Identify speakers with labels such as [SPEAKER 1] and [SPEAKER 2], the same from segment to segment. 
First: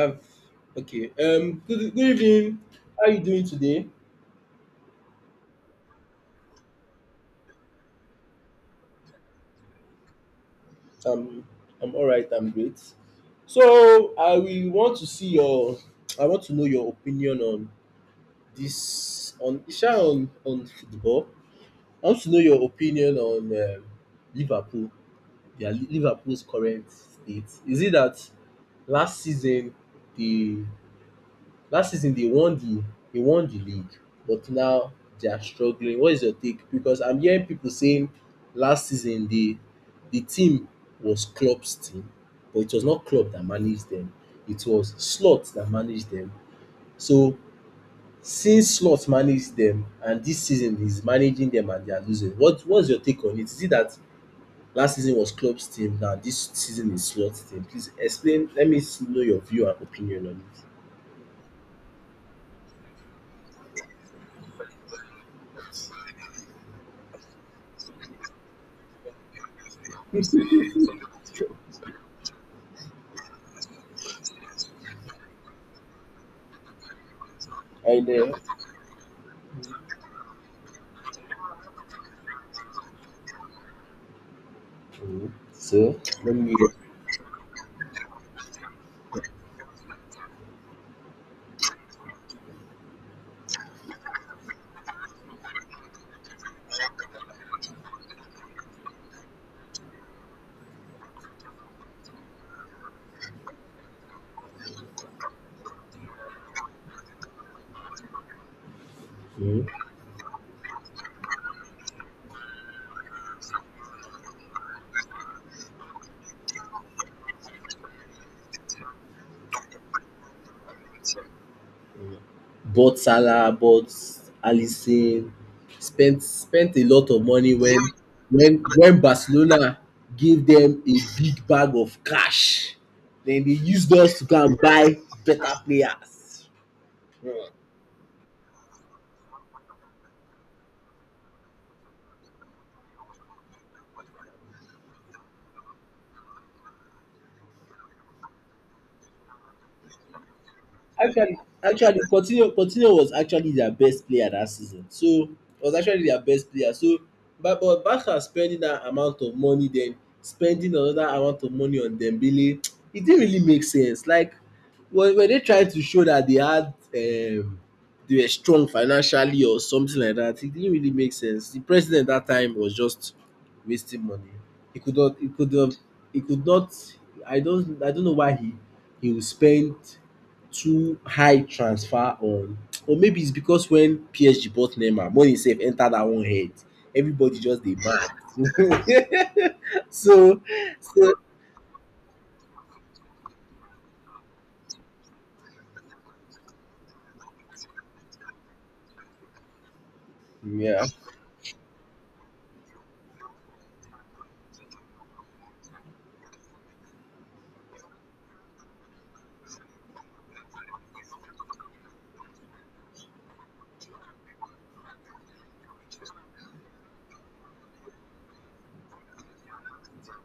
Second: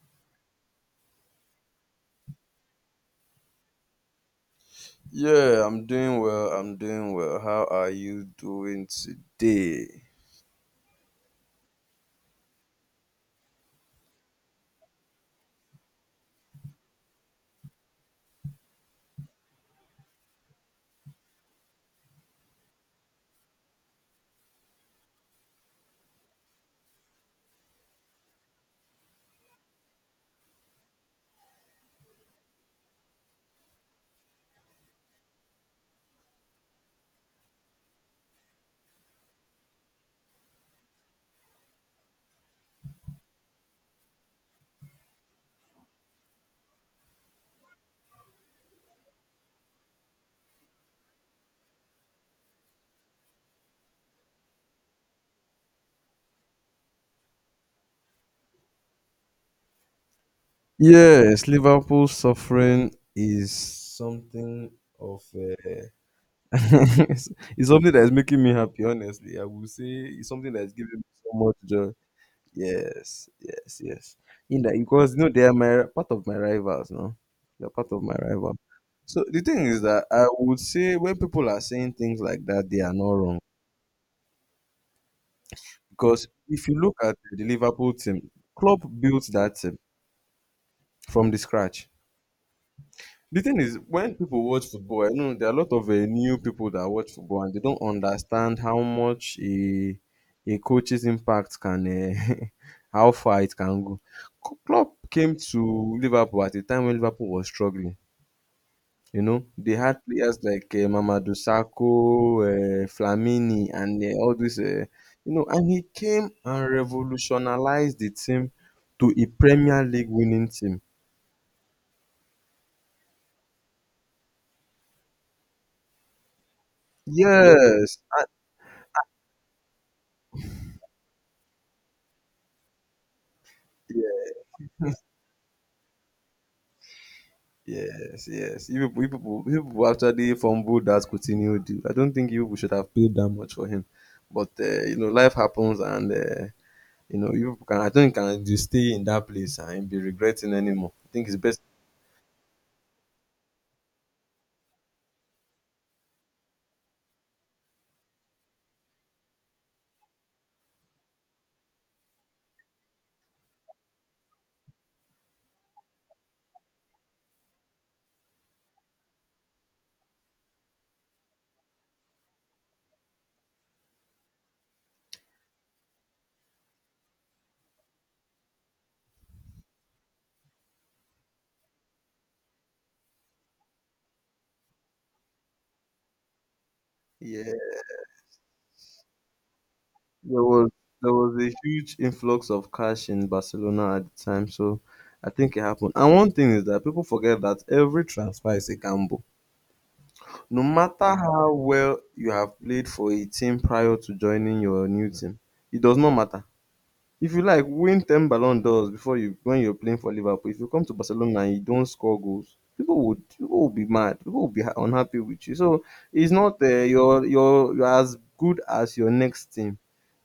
[SPEAKER 1] Uh, Okay. Good evening. How are you doing today?
[SPEAKER 2] Yeah, I'm doing well. I'm doing well. How are you doing today?
[SPEAKER 1] Um. I'm all right. I'm great. So I will want to see your. I want to know your opinion on this, on Isha, on football. I want to know your opinion on Liverpool. Yeah, Liverpool's current state. Is it that last season they Last season they won the league, but now they are struggling. What is your take? Because I'm hearing people saying last season the team was Klopp's team, but it was not Klopp that managed them. It was Slot that managed them. So since Slot managed them and this season he's managing them and they are losing, what's your take on it? Is it that last season was Klopp's team, now this season is Slot's team? Please explain. Let me know your view and opinion on it.
[SPEAKER 2] Yes, Liverpool suffering is something of a it's it's something that is making me happy, honestly. I will say it's something that's giving me so much joy. Yes, yes, yes. In that because you know they are my part of my rivals, no? They're part
[SPEAKER 1] I
[SPEAKER 2] of my
[SPEAKER 1] know.
[SPEAKER 2] rival. So the thing is that I would say when people are saying things like that, they are not wrong.
[SPEAKER 1] Mhm. So
[SPEAKER 2] Because
[SPEAKER 1] let me.
[SPEAKER 2] if you look at the Liverpool team, Klopp built that team from the scratch. The thing is, when people watch football, I know there are a lot of new people that watch football and they don't understand how much a coach's impact can, how far it can go. Klopp came to Liverpool at a time when Liverpool was struggling. You know,
[SPEAKER 1] Mhm.
[SPEAKER 2] they had players like Mamadou Sakho, Flamini, and all this. You know, and he came and revolutionized the team to a Premier League winning team.
[SPEAKER 1] Bought Salah, bought Alisson, spent a lot of money when
[SPEAKER 2] Yes,
[SPEAKER 1] when Barcelona gave them a big bag of cash. Then they used us to go and buy better players.
[SPEAKER 2] yes, yes. You people, you people, you people actually fumbled that Coutinho deal. I don't think you people should have paid that much for him, but you know, life happens, and you know, you people can. I don't think you can just stay in that place and be regretting anymore. I think it's
[SPEAKER 1] Actually,
[SPEAKER 2] best.
[SPEAKER 1] actually, Coutinho was actually their best player that season. So was actually their best player. So, but Barca spending that amount of money, then spending another amount of money on Dembele, it didn't really make sense. Like, were they trying to show that they were strong financially or something like that? It didn't really make sense. The president that time was just wasting money. He could not. He could have. He could not. I don't know why he would spend too high transfer on, or maybe it's because when PSG bought Neymar, money safe enter that one head. Everybody
[SPEAKER 2] Yeah.
[SPEAKER 1] just dey mad. so
[SPEAKER 2] There was there
[SPEAKER 1] so
[SPEAKER 2] was a huge influx of cash in Barcelona at the time, so I think it happened. And one thing is that people forget that every transfer is a gamble. No
[SPEAKER 1] yeah,
[SPEAKER 2] matter how well you have played for a team prior to joining your new team, it does not matter if you like win 10 ballon d'ors before you when you're playing for Liverpool. If you come to Barcelona and you don't score goals, people would be mad. People would be unhappy with you. So it's not you're as good as your next team.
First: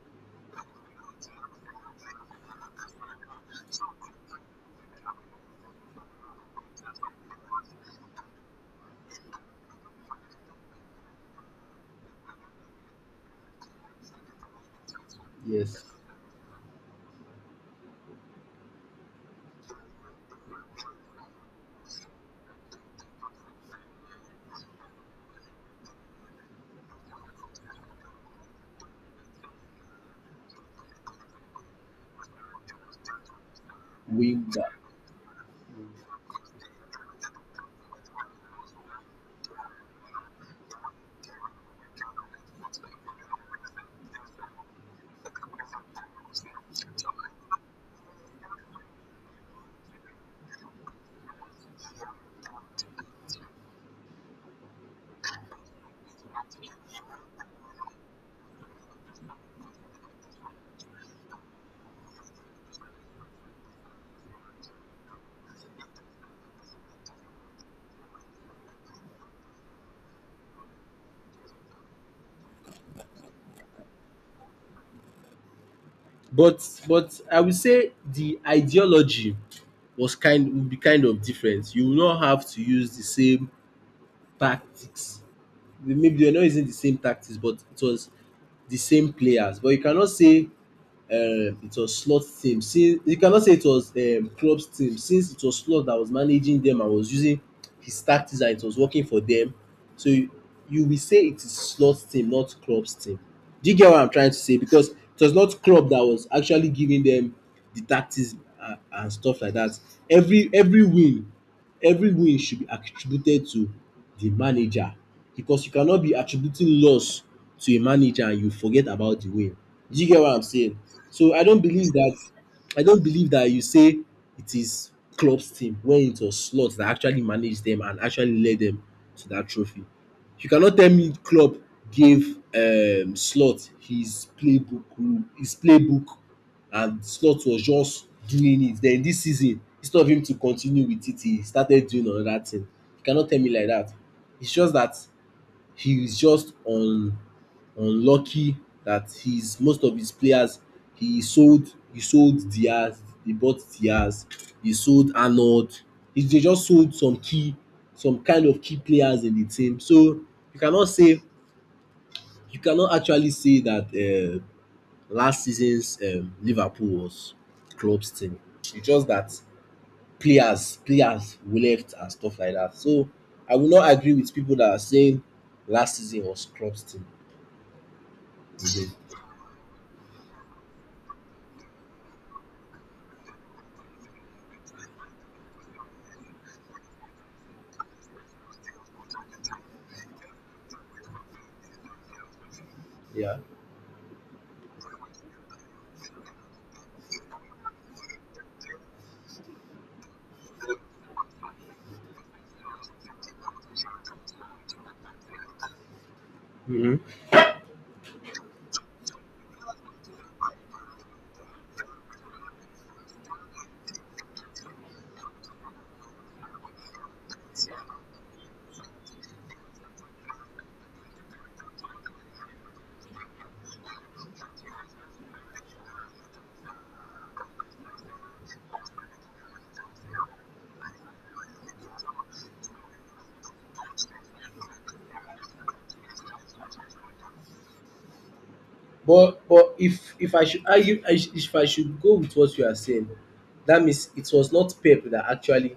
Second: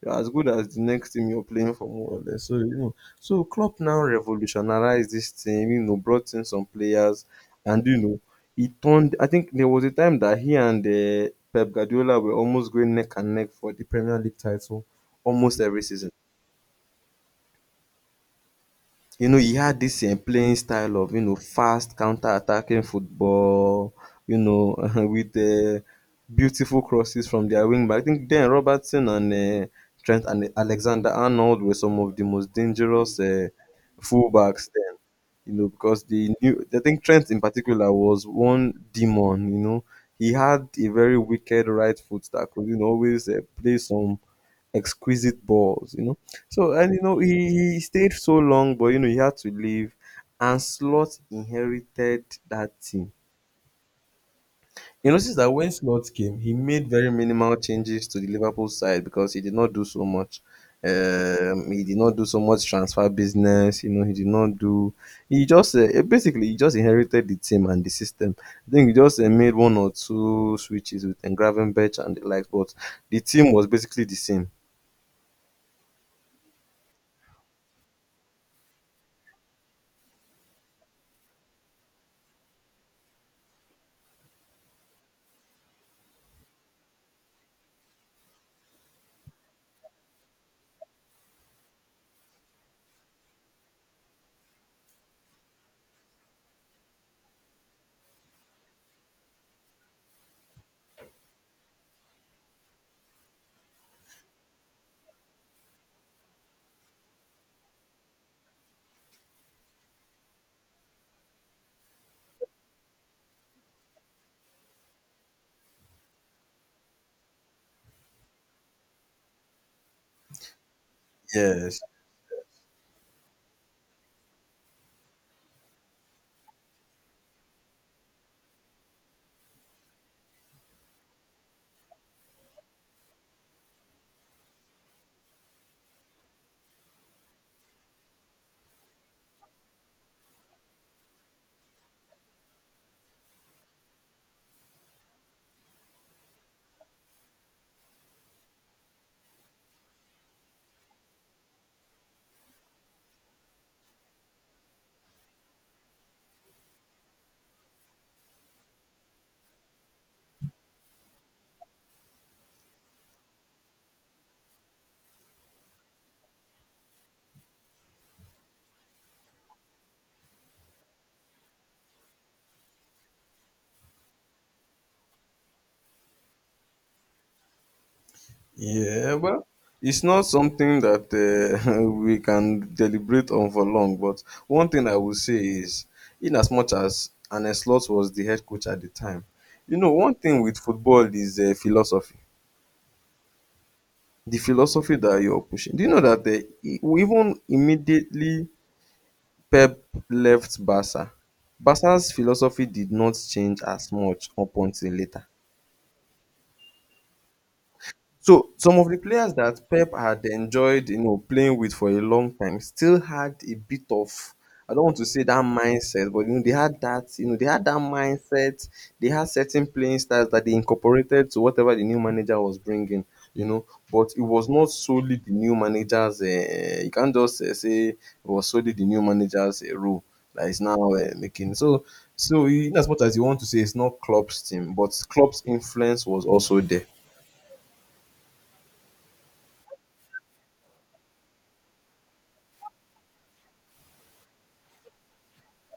[SPEAKER 2] You're as good as the next team you're playing for, more or less. So you know, so Klopp now revolutionized this team, you know, brought in some players, and you know he turned. I think there was a time that he and Pep Guardiola were almost going neck and neck for the Premier League title almost every
[SPEAKER 1] yes,
[SPEAKER 2] season. You know, he had this playing style of, you know, fast counter-attacking football, you know, with beautiful crosses from their wing back. I think then Robertson and Trent and Alexander-Arnold were some of the most dangerous
[SPEAKER 1] wing
[SPEAKER 2] fullbacks
[SPEAKER 1] back.
[SPEAKER 2] then, you know, because they knew. I think Trent in particular was one demon, you know. He had a very wicked right foot that could, you know, always play some exquisite balls, you know. So and you know he stayed so long, but you know he had to leave, and Slot inherited that team. You notice that when Slot came, he made very minimal changes to the Liverpool side because he did not do so much. He did not do so much transfer business. You know, he did not do. He just basically he just inherited the team and the system. I think he just made one or two switches with Engravenberch and the likes, but the team was basically the same.
[SPEAKER 1] But I will say the ideology was kind would be kind of different. You will not have to use the same tactics. Maybe they are not using the same tactics, but it was the same players. But you cannot say it was Slot team, since you cannot say it was Klopp's team, since it was Slot that was managing them and was using his tactics and it was working for them, so you will say it is Slot's team, not Klopp's team. Do you get what I'm trying to say? Because it was not Klopp that was actually giving them the tactics, and stuff like that. Every every win every win should be attributed to the manager, because you cannot be attributing loss to a manager and you forget about the win. Do you get what I'm saying? So I don't
[SPEAKER 2] Yes.
[SPEAKER 1] believe that I don't believe that you say it is Klopp's team when it was Slot that actually managed them and actually led them to that trophy. You cannot tell me Klopp gave Slot his playbook and Slot was just doing it. Then this season, instead of him to continue with it, he started doing another thing. You cannot tell me like that. It's just that he is just unlucky that his most of his players he sold Diaz, he bought Diaz, he sold Arnold. He they just sold some key some kind of key players in the team. So you cannot say you cannot actually say that uh, last season's Liverpool was Klopp's team. It's just that players left and stuff like that. So I will not agree with people that are saying last season was Klopp's team. Again.
[SPEAKER 2] Yeah, well, it's not something that we can deliberate on for long. But one thing I will say is, in as much as Arne Slot was the head coach at the time, you know, one thing with football is philosophy.
[SPEAKER 1] Yeah.
[SPEAKER 2] The philosophy that you're pushing. Do you know that even immediately Pep left Barca, Barca's philosophy did not change as much up until later.
[SPEAKER 1] Mhm.
[SPEAKER 2] So some of the players that Pep had enjoyed, you know, playing with for a long time still had a bit of, I don't want to say that mindset, but you know, they had that, you know, they had that mindset. They had certain playing styles that they incorporated to whatever the new manager was bringing, you know. But it was not solely the new manager's. You can't just say it was solely the new manager's role that is now making. So, so in as much as you want to say it's not Klopp's team, but Klopp's influence was also there.
[SPEAKER 1] But if I should argue I if I should go with what you are saying, that means it was not Pep that actually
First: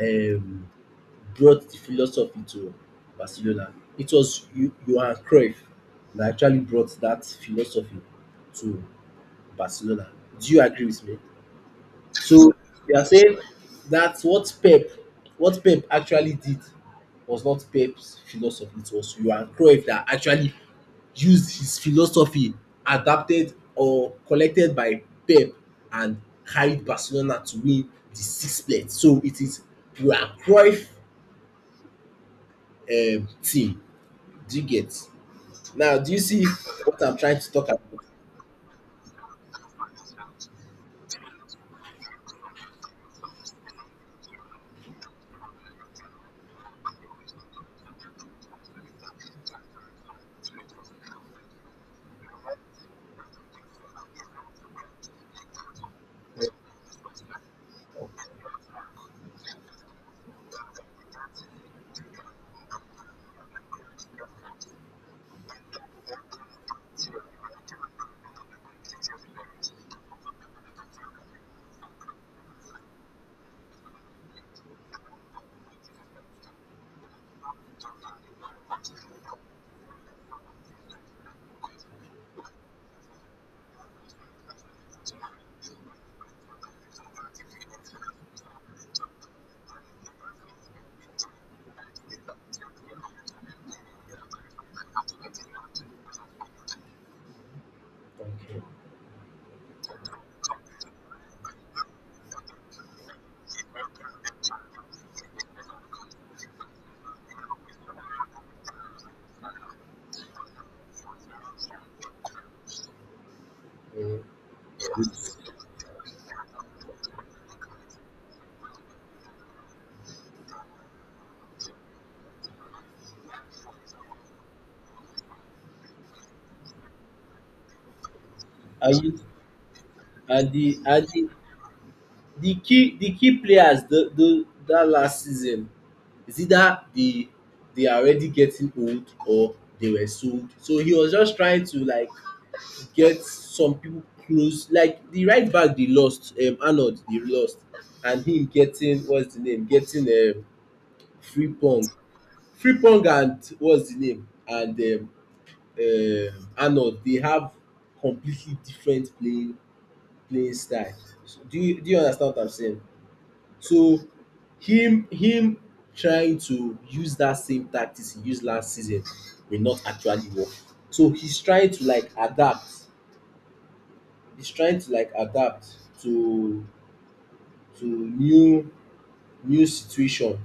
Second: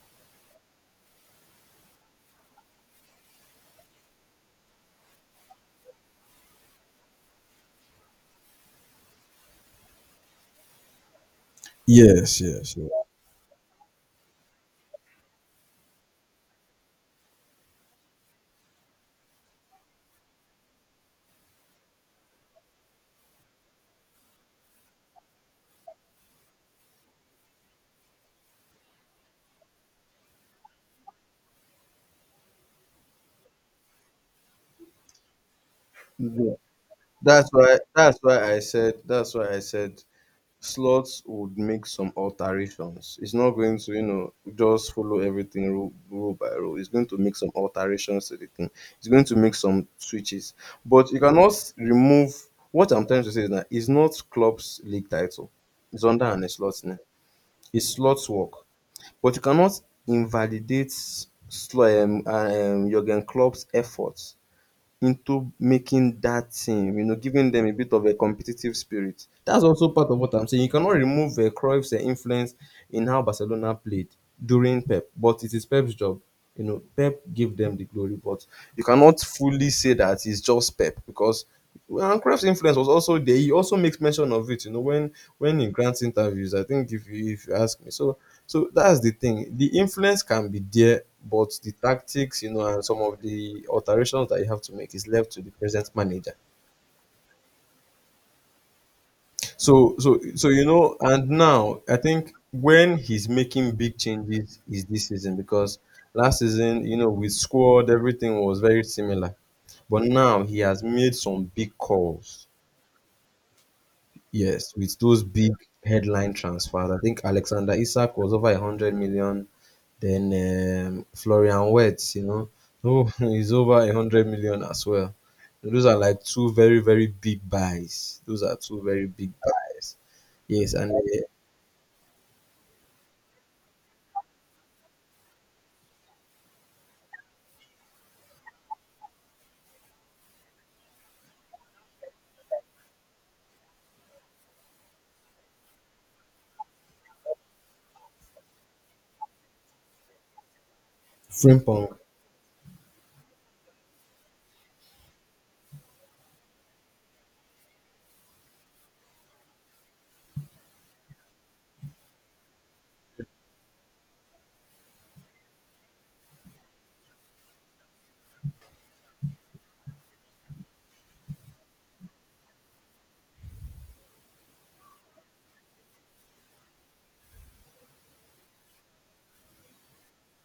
[SPEAKER 1] um, brought the philosophy to Barcelona. It was you Johan Cruyff that actually brought that philosophy to Barcelona. Do you agree with me?
[SPEAKER 2] Yes,
[SPEAKER 1] So
[SPEAKER 2] yes, yes.
[SPEAKER 1] you are saying that what Pep actually did was not Pep's philosophy. It was Johan Cruyff that actually used his philosophy, adapted or collected by Pep, and carried Barcelona to win the sixplet. So it is Johan Cruyff team. Do you get? Now, do you see
[SPEAKER 2] Yeah.
[SPEAKER 1] what I'm trying to talk about?
[SPEAKER 2] That's why I said that's why I said slots would make some alterations. It's not going to, you know, just follow everything rule by rule. It's going to make some alterations to the thing. It's going to make some switches. But you cannot remove. What I'm trying to say is that it's not club's league title. It's under an slot name. It's slots work. But you cannot invalidate Jurgen Klopp's efforts into making that team, you know, giving them a bit of a competitive spirit. That's also part of what I'm saying. You cannot remove Cruyff's influence in how Barcelona played during Pep, but it is Pep's job. You know, Pep gave them the glory, but you cannot fully say that it's just Pep because well, and Cruyff's influence was also there. He also makes mention of it, you know, when he grants interviews. I think if you ask me. So that's the thing. The influence can be there, but the tactics, you know, and some of the alterations that you have to make is left to the present manager.
[SPEAKER 1] Okay.
[SPEAKER 2] So you know, and now I think when he's making big changes is this season because last season, you know, with squad everything was very similar, but now he has made some big calls. Yes, with those big headline transfers. I think Alexander Isak was over 100 million. Then Florian Wirtz, you know, oh, he's over 100 million as well. Those are like two very very big buys. Those are two
[SPEAKER 1] And
[SPEAKER 2] very
[SPEAKER 1] you,
[SPEAKER 2] big buys. Yes, and
[SPEAKER 1] and the key players the that last season is either they are already getting old or they were sold. So he was just trying to like get some people close. Like the right back they lost, Arnold they lost, and him getting what's the name? Getting Frimpong,
[SPEAKER 2] Frimpong.
[SPEAKER 1] Frimpong, and what's the name? And Arnold, they have completely different playing style. So do you understand what I'm saying? So him trying to use that same tactics he used last season will not actually work. So he's trying to like adapt. He's trying to like adapt to to new situation.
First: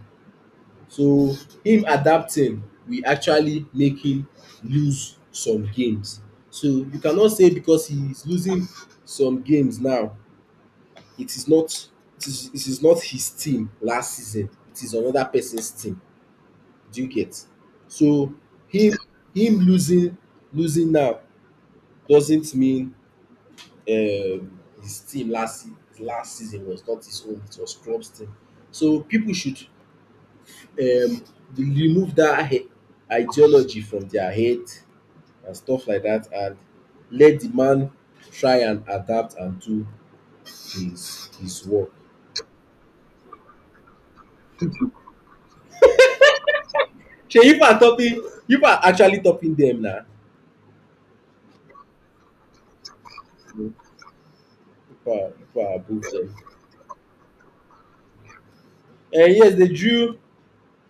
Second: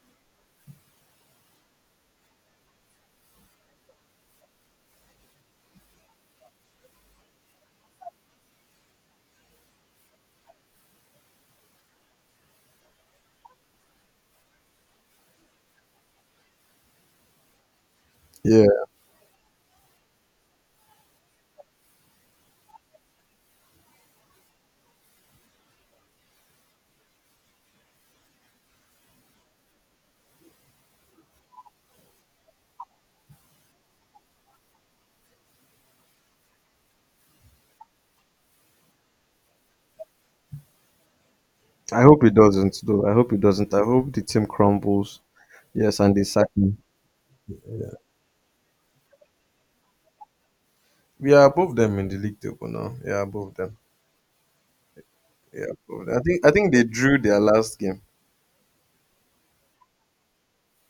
[SPEAKER 1] So him adapting will actually make him lose some games. So you cannot say because he is losing some games now, it is not it is not his team last season. It is another person's team. Do you get? So
[SPEAKER 2] Yeah,
[SPEAKER 1] him him losing now doesn't mean his team last season was not his own, it was club's team. So people should um remove that ideology from their head and stuff like that, and let the man try and adapt and do his work.
[SPEAKER 2] I hope it doesn't though. I hope it doesn't. I hope the team crumbles. Yes, and they sack him.
[SPEAKER 1] Shey you people are topping you people are actually topping them now.
[SPEAKER 2] We are above them in the league table now. Yeah, above
[SPEAKER 1] You know,
[SPEAKER 2] them.
[SPEAKER 1] people are you
[SPEAKER 2] Yeah,
[SPEAKER 1] are above
[SPEAKER 2] above them. I
[SPEAKER 1] them.
[SPEAKER 2] think they drew their last game.
[SPEAKER 1] And yes, they drew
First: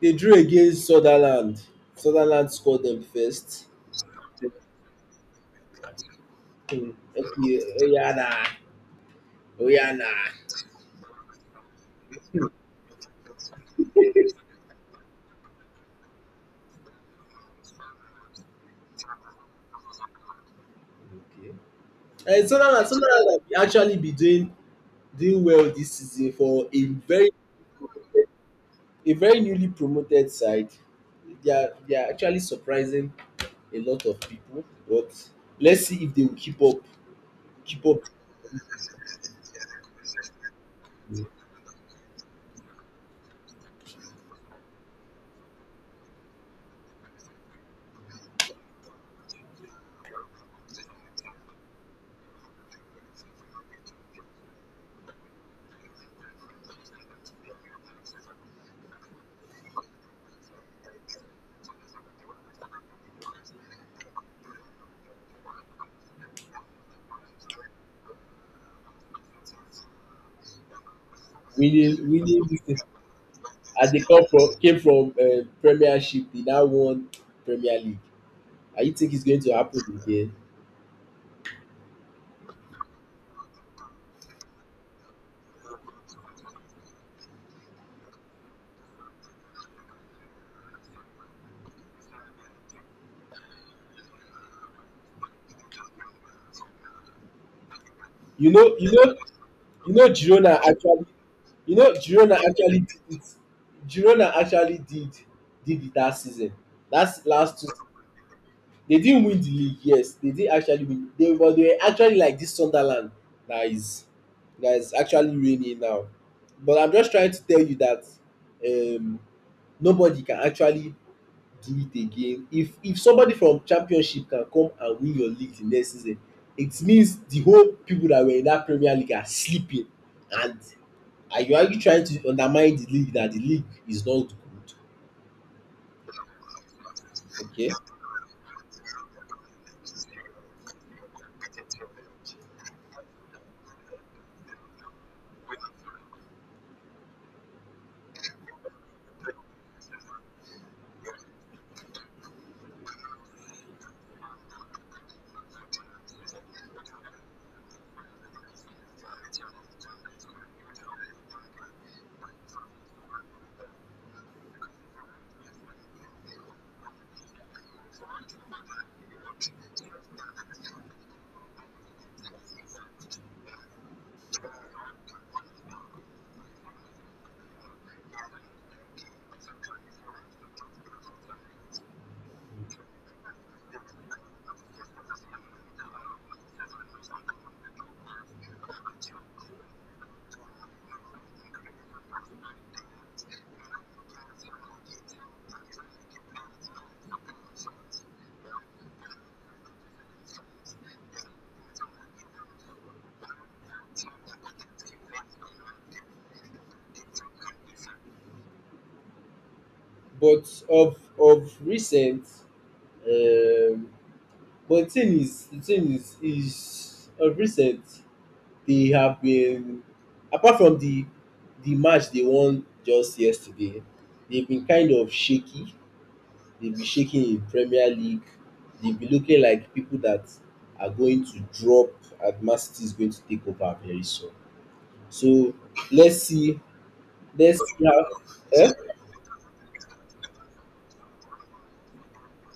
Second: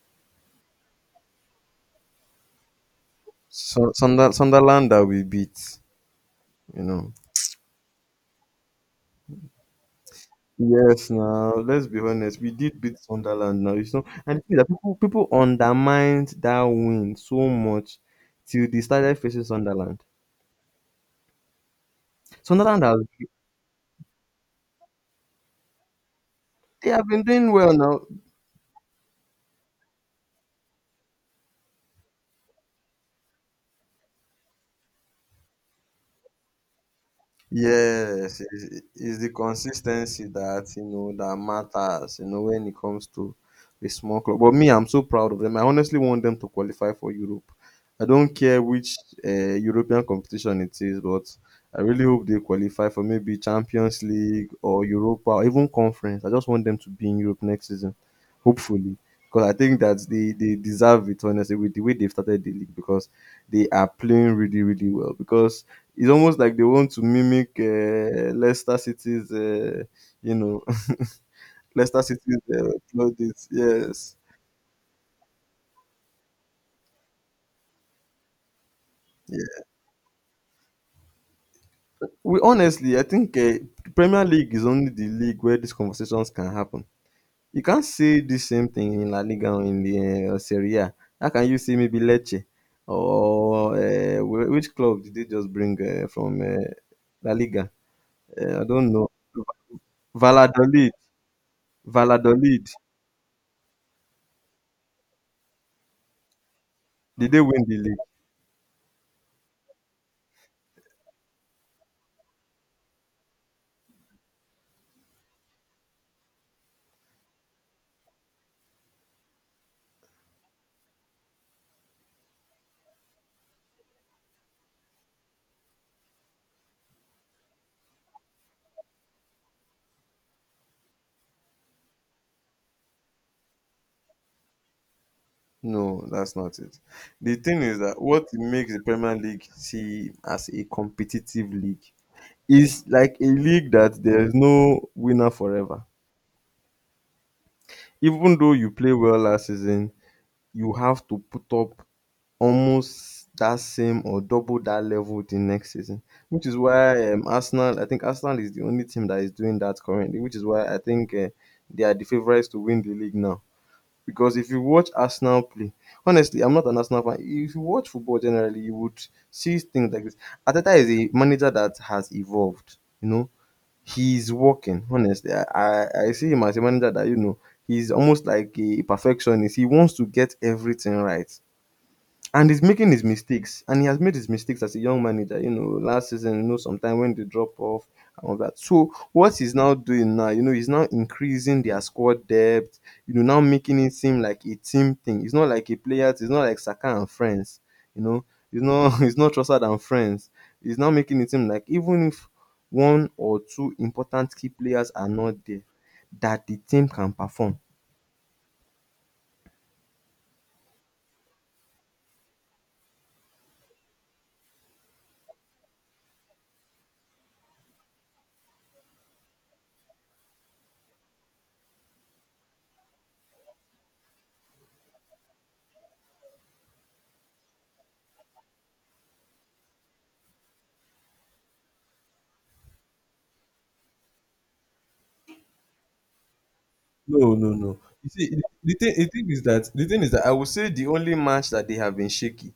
[SPEAKER 1] They drew against Sunderland. Sunderland scored them first.
[SPEAKER 2] So Sunderland that we beat. You
[SPEAKER 1] Hmm.
[SPEAKER 2] know,
[SPEAKER 1] Okay, Oyana, Oyana.
[SPEAKER 2] yes, now let's be honest, we did beat Sunderland now. You know, and the thing is that people undermined that win so much till they started facing Sunderland.
[SPEAKER 1] Okay. And
[SPEAKER 2] Sunderland
[SPEAKER 1] Sunderland,
[SPEAKER 2] has,
[SPEAKER 1] Sunderland have actually be doing well this season, for a
[SPEAKER 2] they have been
[SPEAKER 1] very
[SPEAKER 2] doing well now.
[SPEAKER 1] a very newly promoted side. They are actually surprising a lot of people. But let's see if they will keep up
[SPEAKER 2] Yes, it's the consistency that, you know, that matters. You know, when it comes to a small club. But me, I'm so proud of them. I honestly want them to qualify for Europe. I don't care which European competition it is, but I really hope they qualify for maybe Champions League or Europa or even Conference. I just want them to be in Europe next season, hopefully, because I think that they deserve it honestly with the way they've started the league, because they are playing really really well, because it's almost like they want to mimic Leicester City's, you know,
[SPEAKER 1] winning
[SPEAKER 2] Leicester City's
[SPEAKER 1] winning this thing.
[SPEAKER 2] plaudits.
[SPEAKER 1] As they
[SPEAKER 2] Yes,
[SPEAKER 1] come from came from Premiership, they now won Premier League. I you think it's going to
[SPEAKER 2] yeah.
[SPEAKER 1] happen again?
[SPEAKER 2] We honestly, I think Premier League is only the league where these conversations can happen. You can't say the same thing in La Liga or in the Serie A. How can you say maybe Lecce or which club did they just bring from La Liga?
[SPEAKER 1] You
[SPEAKER 2] I
[SPEAKER 1] know, you
[SPEAKER 2] don't know.
[SPEAKER 1] know, Girona
[SPEAKER 2] Valladolid.
[SPEAKER 1] actually, Girona
[SPEAKER 2] Valladolid.
[SPEAKER 1] actually did it. Girona actually did it that season. That's
[SPEAKER 2] Did they
[SPEAKER 1] last
[SPEAKER 2] win
[SPEAKER 1] two.
[SPEAKER 2] the league?
[SPEAKER 1] They didn't win the league. Yes, they did actually win. They but they were actually like this Sunderland that is that is actually raining now. But I'm just trying to tell you that um, nobody can actually do it again. If somebody from championship can come and win your league the next season, it means the whole people that were in that Premier League are sleeping, and are you trying to undermine the league, that the league is not good.
[SPEAKER 2] No, that's not it. The thing
[SPEAKER 1] Okay.
[SPEAKER 2] is that what makes the Premier League see as a competitive league is like a league that there is no winner forever. Even though you play well last season, you have to put up almost that same or double that level the next season, which is why Arsenal. I think Arsenal is the only team that is doing that currently, which is why I think they are the favourites to win the league now. Because if you watch Arsenal play, honestly, I'm not an Arsenal fan. If you watch football generally, you would see things like this. Ateta is a manager that has evolved. You know, he's working. Honestly, I see him as a manager that you know he's almost like a perfectionist. He wants to get everything right. And he's making his mistakes, and he has made his mistakes as a young manager. You know, last season, you know, sometime when they drop off and all that. So what he's now doing now, you know, he's now increasing their squad depth. You know, now making it seem like a team thing. It's not like a player. It's not like Saka and friends. You know, it's not it's not Trossard and friends. He's now making it seem like even if one or two important key players are not there, that the team can perform.
[SPEAKER 1] But of recent, um but the thing is of recent they have been, apart from the match they won just yesterday, they've been kind of shaky, they'll be shaking in Premier League. They'll be looking like people that are going to drop and Man City is going to take over very soon. So let's see.
[SPEAKER 2] No, no,
[SPEAKER 1] Let's
[SPEAKER 2] no.
[SPEAKER 1] see how,
[SPEAKER 2] You see,
[SPEAKER 1] eh?
[SPEAKER 2] the thing is that the thing is that I would say the only match that they have been shaky,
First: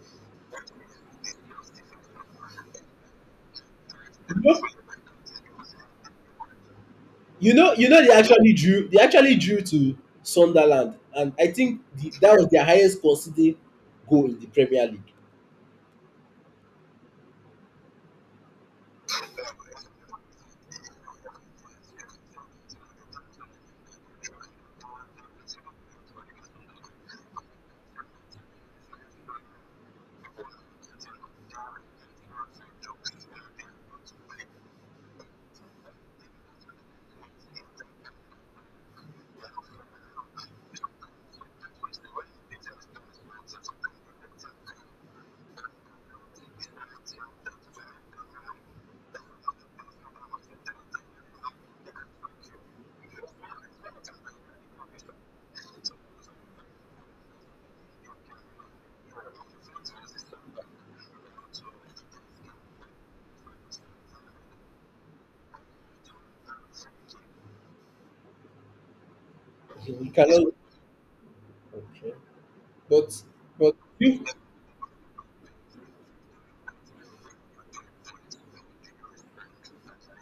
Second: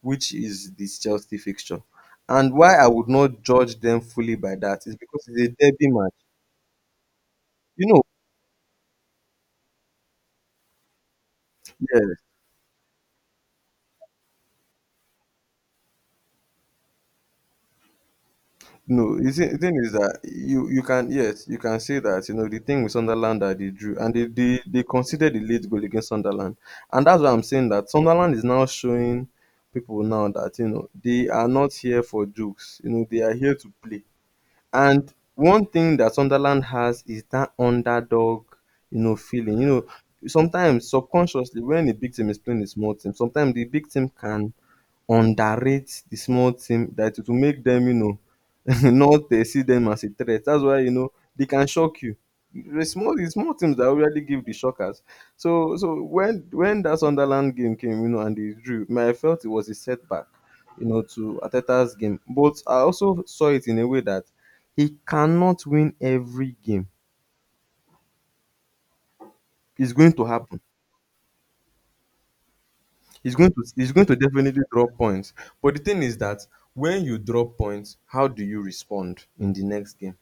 [SPEAKER 2] which is this Chelsea fixture, and why I would not judge them
[SPEAKER 1] you
[SPEAKER 2] fully by
[SPEAKER 1] know,
[SPEAKER 2] that is because it's a derby match.
[SPEAKER 1] you know,
[SPEAKER 2] You know,
[SPEAKER 1] They actually drew to Sunderland, and I think the,
[SPEAKER 2] yes,
[SPEAKER 1] that was their highest conceding goal in the Premier League.
[SPEAKER 2] no. You see, the thing is that you can, yes, you can say that the thing with Sunderland that they drew, and they considered the late goal against Sunderland, and that's why I'm saying that Sunderland is now showing people now that they are not here for jokes. You know, they are here to play. And one thing that Sunderland has is that underdog, you know, feeling. You know, sometimes subconsciously when a big team is playing a small team, sometimes the big team can underrate the small team, that it will make them, not see them as a threat. That's why they can shock you. The small teams that already give the shockers. So, so when that Sunderland game came, you know, and they drew, man, I felt it was a setback, you know, to Ateta's game. But I also saw it in a way that he cannot win every game. It's
[SPEAKER 1] We
[SPEAKER 2] going to
[SPEAKER 1] cannot,
[SPEAKER 2] happen.
[SPEAKER 1] okay. but
[SPEAKER 2] He's going to
[SPEAKER 1] but
[SPEAKER 2] he's going to
[SPEAKER 1] you,
[SPEAKER 2] definitely drop points. But the thing is that when you drop points, how do you respond in the next game?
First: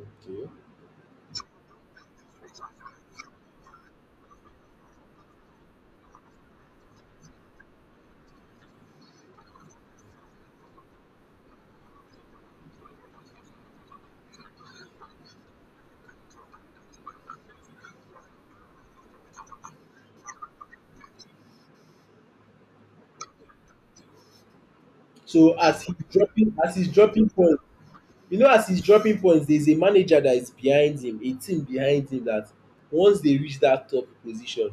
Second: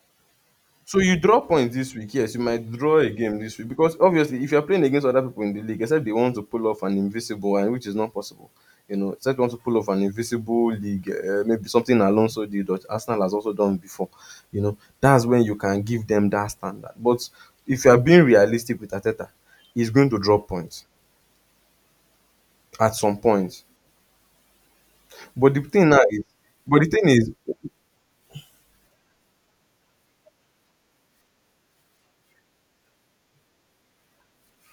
[SPEAKER 1] okay.
[SPEAKER 2] So you draw points this week, yes, you might draw a game this week, because obviously if you're playing against other people in the league, except they want to pull off an invisible one, which is not possible. You know, except they want to pull off an invisible league, maybe something Alonso did, or Arsenal has also done before. You know, that's when you can give them that standard. But if you are being realistic with Ateta, he's going to drop points at some point.
[SPEAKER 1] So
[SPEAKER 2] But the
[SPEAKER 1] as
[SPEAKER 2] thing
[SPEAKER 1] he's
[SPEAKER 2] now is,
[SPEAKER 1] dropping, as
[SPEAKER 2] but the
[SPEAKER 1] he's
[SPEAKER 2] thing
[SPEAKER 1] dropping
[SPEAKER 2] is,
[SPEAKER 1] points, you know as he's dropping points, there's a manager that is behind him, a team behind him, that once they reach that top position,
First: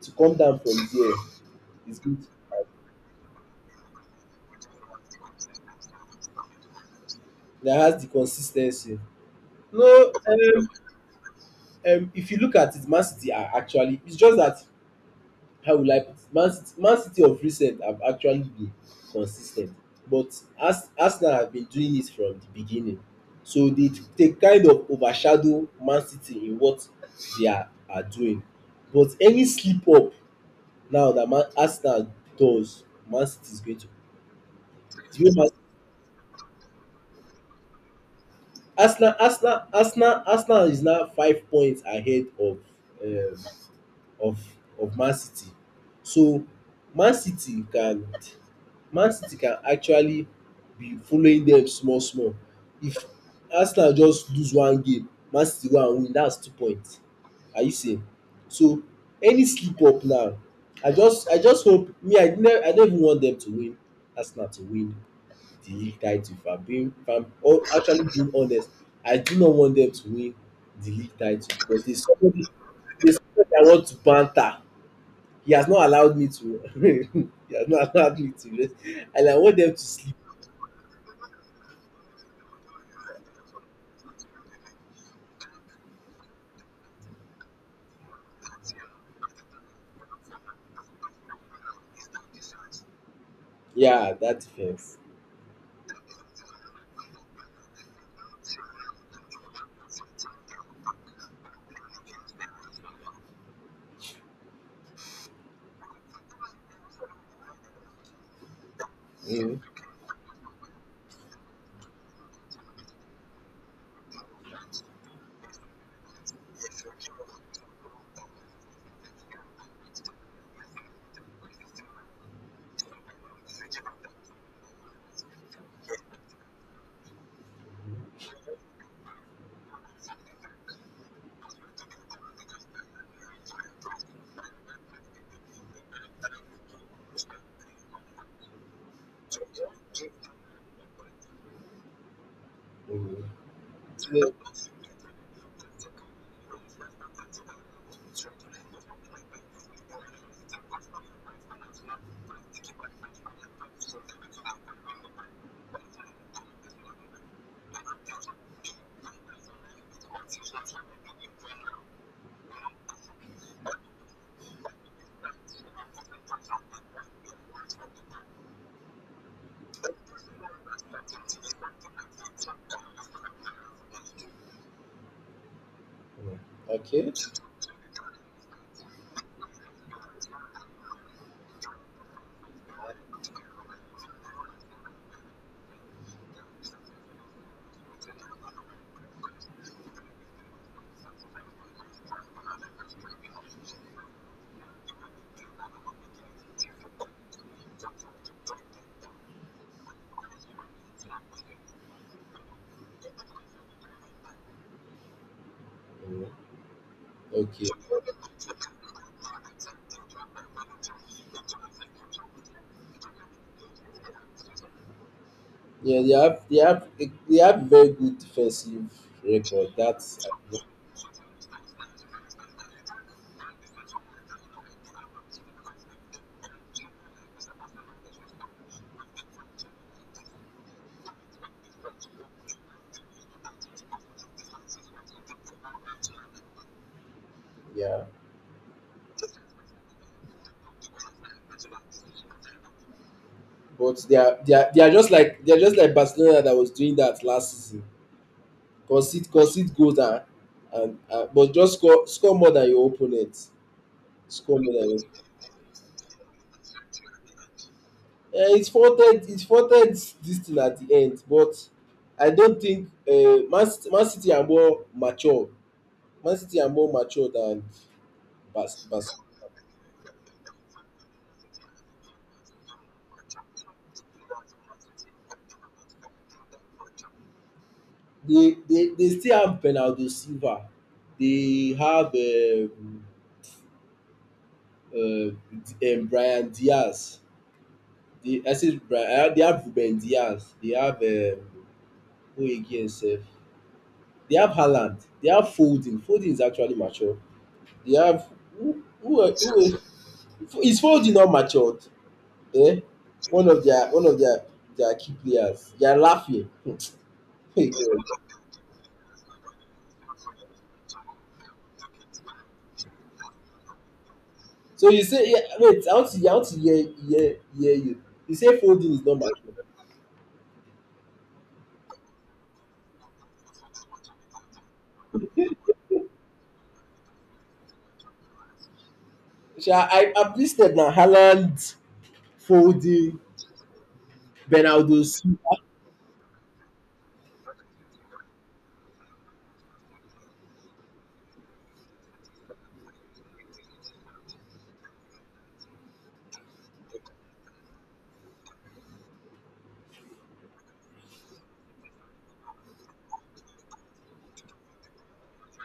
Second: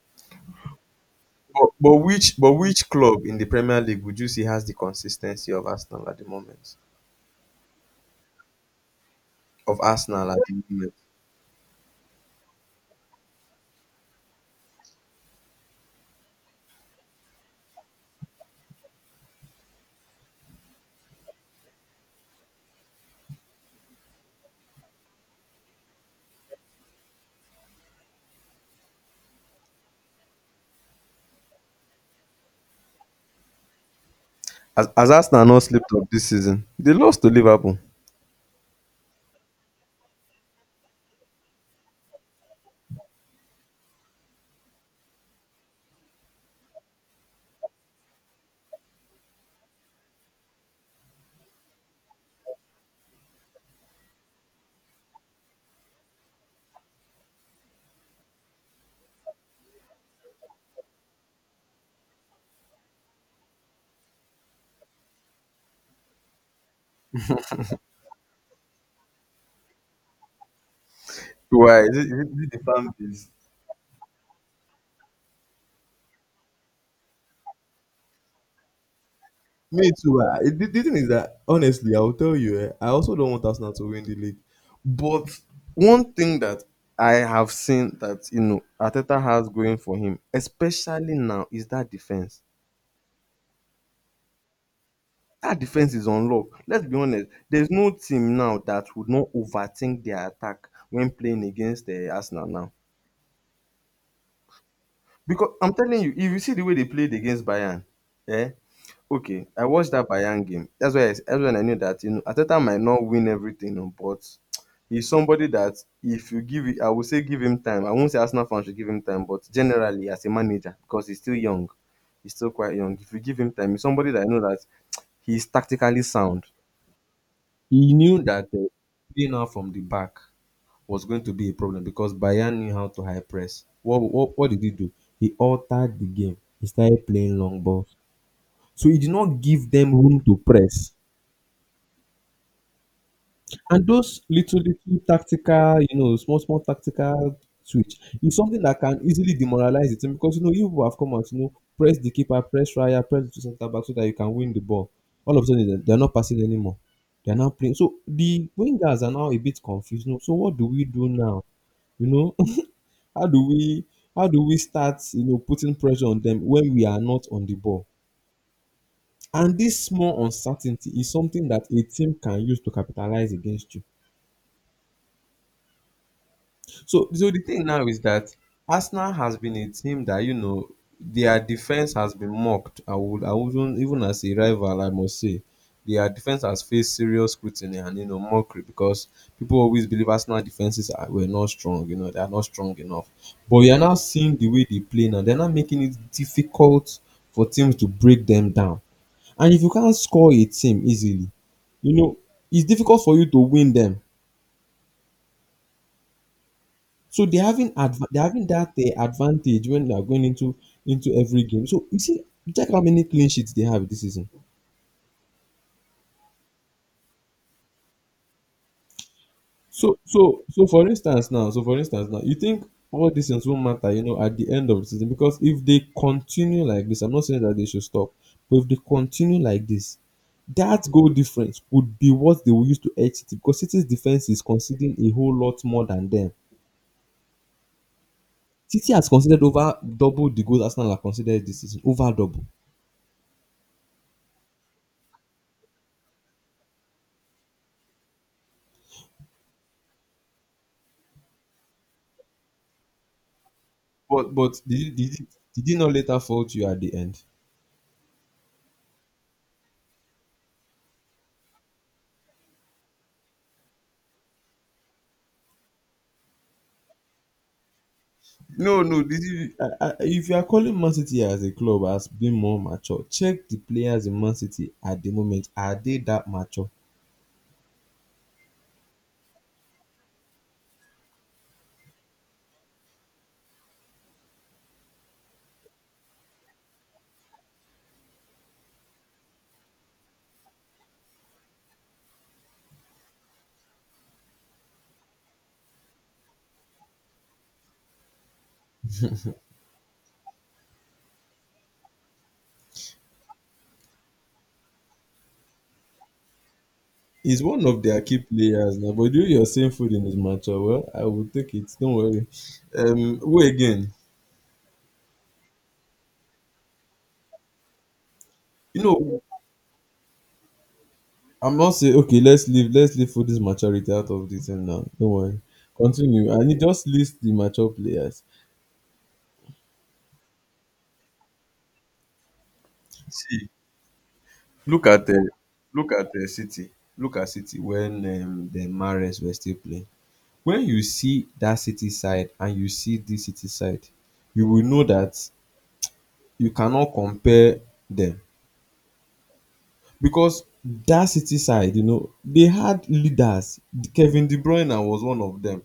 [SPEAKER 1] to come down from there is good.
[SPEAKER 2] but which club in the Premier League would you say has the consistency of Arsenal at the moment?
[SPEAKER 1] That has the consistency.
[SPEAKER 2] Of
[SPEAKER 1] No,
[SPEAKER 2] Arsenal at the moment,
[SPEAKER 1] if you look at it, Man City are actually, it's just that how will I put it? Man City of recent have actually been consistent, but Arsenal have been doing it from the beginning. So they kind of overshadow Man City in what they are doing. But any slip up now that Man Arsenal does, Man City is going to.
[SPEAKER 2] as
[SPEAKER 1] Do you know
[SPEAKER 2] Arsenal
[SPEAKER 1] Man-
[SPEAKER 2] not slipped up this season? They lost to Liverpool.
[SPEAKER 1] Arsenal, Arsenal, Arsenal, Arsenal is now 5 points ahead of um, of Man City. So Man City can Man City can actually be following dem small small. If Arsenal just lose one game, Man City go and win dats 2 point. Are you seeing? So any slip up now, I just hope, me, I no even want dem to win Arsenal to win the league title. If I'm being, if I'm actually being honest, I do not want them to win the league title,
[SPEAKER 2] Why?
[SPEAKER 1] because
[SPEAKER 2] Is
[SPEAKER 1] there's
[SPEAKER 2] it, is it, is
[SPEAKER 1] somebody
[SPEAKER 2] it the fan
[SPEAKER 1] there's
[SPEAKER 2] base?
[SPEAKER 1] somebody I want to banter, he has not allowed me to he has not allowed me to rest, and I want them to
[SPEAKER 2] Me
[SPEAKER 1] sleep.
[SPEAKER 2] too. Ah. The thing is that honestly, I will tell you, eh, I also don't want Arsenal to win the league. But one thing that I have seen that Arteta has going for him, especially now, is that defense.
[SPEAKER 1] Yeah, that defense.
[SPEAKER 2] That defense is unlocked. Let's be honest, there's no team now that would not overthink their attack when playing against Arsenal now. Because I'm telling you, if you see the way they played against Bayern, eh? Okay,
[SPEAKER 1] Mm.
[SPEAKER 2] I watched that Bayern game. That's when I knew that Arteta might not win everything oh, but he's somebody that if you give it, I would say give him time. I won't say Arsenal fans should give him time, but generally as a manager because he's still young, he's still quite young. If you give him time, he's somebody that I know that he's tactically sound. He knew that playing out from the back was going to be a problem because Bayern knew how to high press. What did he do? He altered the game. He started playing long balls. So he did not give them room to press.
[SPEAKER 1] Mm.
[SPEAKER 2] And those
[SPEAKER 1] Yeah.
[SPEAKER 2] little tactical, you know, small tactical switch is something that can easily demoralize the team, because you know you have come out, you know, press the keeper, press Raya, press the two centre back so that you can win the ball. All of a sudden, they're not passing anymore. They're now playing. So the wingers are now a bit confused. You know, so what do we do now? You know, how do we how do we start, you know, putting pressure on them when we are not on the ball? And this small uncertainty is something that a team can use to capitalize against you.
[SPEAKER 1] Mm.
[SPEAKER 2] So,
[SPEAKER 1] Okay.
[SPEAKER 2] the thing now is that Arsenal has been a team that you know their defense has been mocked. I wouldn't even, as a rival I must say, their defense has faced serious scrutiny and, you know, mockery, because people always believe Arsenal defenses are, were not strong. You know, they are not strong enough. But we are now seeing the way they play now. They're now making it difficult for teams to break them down. And if you can't score a team easily, you know, it's difficult for you to win them.
[SPEAKER 1] Mm.
[SPEAKER 2] So they're
[SPEAKER 1] Okay.
[SPEAKER 2] having adv- they're having that advantage when they're going into every game. So you see, check how many clean sheets they have this season.
[SPEAKER 1] Yeah, they have very good defensive record,
[SPEAKER 2] So
[SPEAKER 1] that's.
[SPEAKER 2] so so for instance now, so for instance now, you think all these things won't matter, you know, at the end of the season, because if they continue like this, I'm not saying that they should stop, but if they continue like this, that goal difference would be what they will use to edge City, because City's defense is conceding a whole lot more than them.
[SPEAKER 1] Yeah,
[SPEAKER 2] City has conceded over double the goals Arsenal have conceded this season, over double.
[SPEAKER 1] but they are just like Barcelona that was doing that last season. Concede goals and but just score more than your opponent.
[SPEAKER 2] But
[SPEAKER 1] Score
[SPEAKER 2] but
[SPEAKER 1] more
[SPEAKER 2] did he,
[SPEAKER 1] than your
[SPEAKER 2] did he, did he not later fault you at the end?
[SPEAKER 1] it faulted dis thing at the end. But I don't think Man City are more mature. Man City are more mature than
[SPEAKER 2] No,
[SPEAKER 1] Bas
[SPEAKER 2] no,
[SPEAKER 1] Bas
[SPEAKER 2] did he? If you are calling Man City as a club as being more mature, check the players in Man City at the moment. Are they that mature?
[SPEAKER 1] dey still have Bernardo Silva, dey have um Bryan Diaz, dey, I say Bryan, dey have Ruben Diaz, dey have who again sef? They have Haaland. They have Foden. Foden is actually mature. They have who, is Foden not matured? Eh? One of their their key players. They are laughing.
[SPEAKER 2] He's one
[SPEAKER 1] Hey God.
[SPEAKER 2] of their key players now, but you're saying Foden is mature. Well, I will take it. Don't worry. Who again?
[SPEAKER 1] So you say, yeah, wait, I want to hear you. You say
[SPEAKER 2] You
[SPEAKER 1] Foden is not
[SPEAKER 2] know,
[SPEAKER 1] mature.
[SPEAKER 2] I'm not saying okay. Let's leave. Let's leave Foden's maturity out of this and now. Don't worry. Continue. And you just list the mature players.
[SPEAKER 1] Sha I've listed now Haaland, Foden,
[SPEAKER 2] Look
[SPEAKER 1] Bernardo
[SPEAKER 2] at
[SPEAKER 1] Silva.
[SPEAKER 2] look at city, look at city when dem Mahrez were still playing. When you see that city side and you see this city side, you will know that you cannot compare them, because that city side, you know, they had leaders. Kevin De Bruyne was one of them.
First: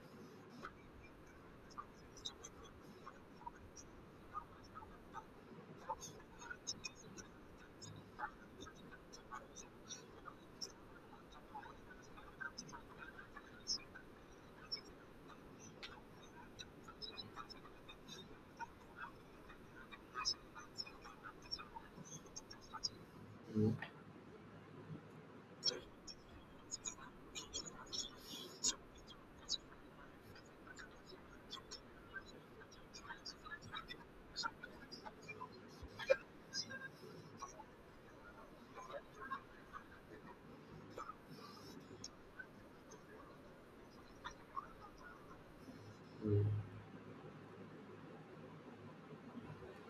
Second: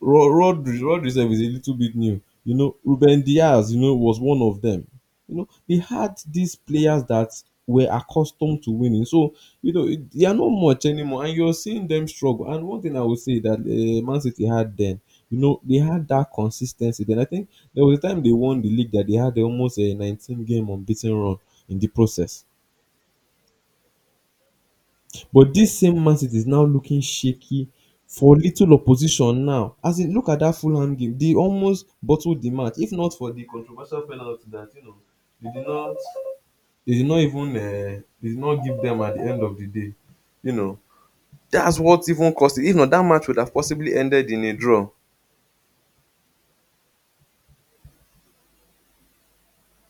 [SPEAKER 2] Rodri himself is a little bit new. You know, Ruben Diaz, you know, was one of them. You know, they had these players that were accustomed to winning. So, you know, it- they are not much anymore. And you're seeing them struggle. And one thing I would say that Man City had then, you know, they had that consistency. Then I think there was a time they won the league that they had almost a 19 game unbeaten run in the process. But this same Man City is now looking shaky for little opposition now. As in, look at that Fulham game. They almost bottled the match, if not for the controversial penalty that you know they did not they did not even they did not give them at the end of the day. You know, that's what even cost it. If not, that match would have possibly ended in a draw.
[SPEAKER 1] Mm.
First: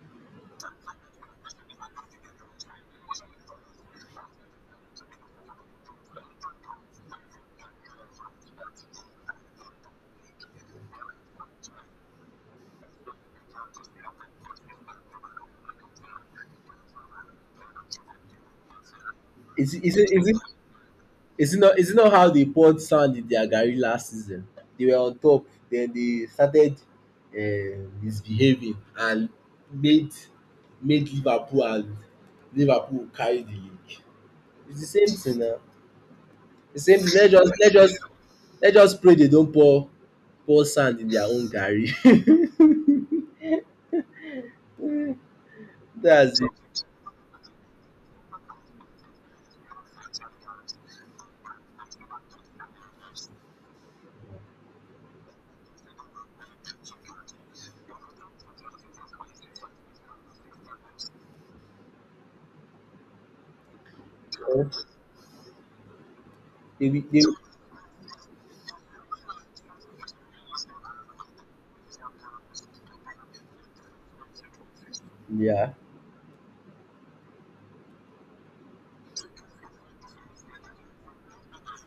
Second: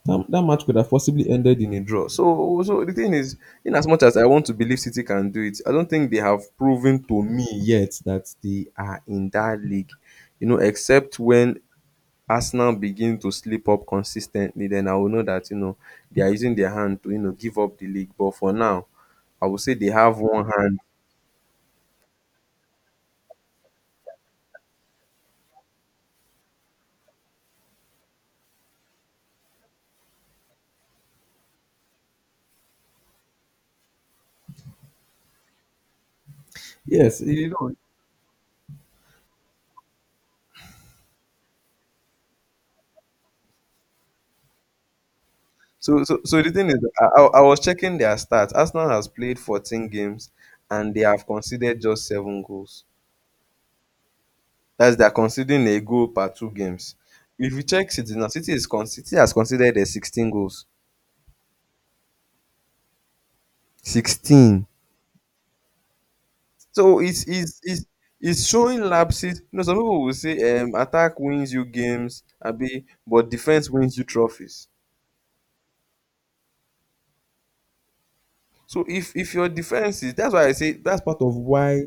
[SPEAKER 2] That match could have possibly ended in a draw. So, so the thing is, in as much as I want to believe City can do it, I don't think they have proven to me yet that they are in that league. You know, except when Arsenal begin to slip up consistently, then I will know that you know they are using their hand to, you know, give up the league. But for now, I would
[SPEAKER 1] Is
[SPEAKER 2] say
[SPEAKER 1] it
[SPEAKER 2] they
[SPEAKER 1] is it
[SPEAKER 2] have
[SPEAKER 1] is it
[SPEAKER 2] one hand.
[SPEAKER 1] Is it not how they poured sand in their garri last season? They were on top, then they started misbehaving and made made Liverpool, and Liverpool carry the league. It's the same thing now. The same
[SPEAKER 2] Yes,
[SPEAKER 1] thing. Let's
[SPEAKER 2] you
[SPEAKER 1] just let's
[SPEAKER 2] know.
[SPEAKER 1] just let's just pray they don't pour sand in their own garri.
[SPEAKER 2] So, so,
[SPEAKER 1] That's
[SPEAKER 2] so
[SPEAKER 1] it.
[SPEAKER 2] the thing is, I was checking their stats. Arsenal has played 14 games and they have conceded just seven goals. That's they are conceding a goal per two games. If you check City now, City has conceded 16 goals. 16.
[SPEAKER 1] um They
[SPEAKER 2] So
[SPEAKER 1] will they
[SPEAKER 2] it's
[SPEAKER 1] will
[SPEAKER 2] it's it's it's showing lapses. You know, some people will say attack wins you games, Abi, but defense wins you trophies.
[SPEAKER 1] yeah.
[SPEAKER 2] So if your defense is that's why I say that's part of why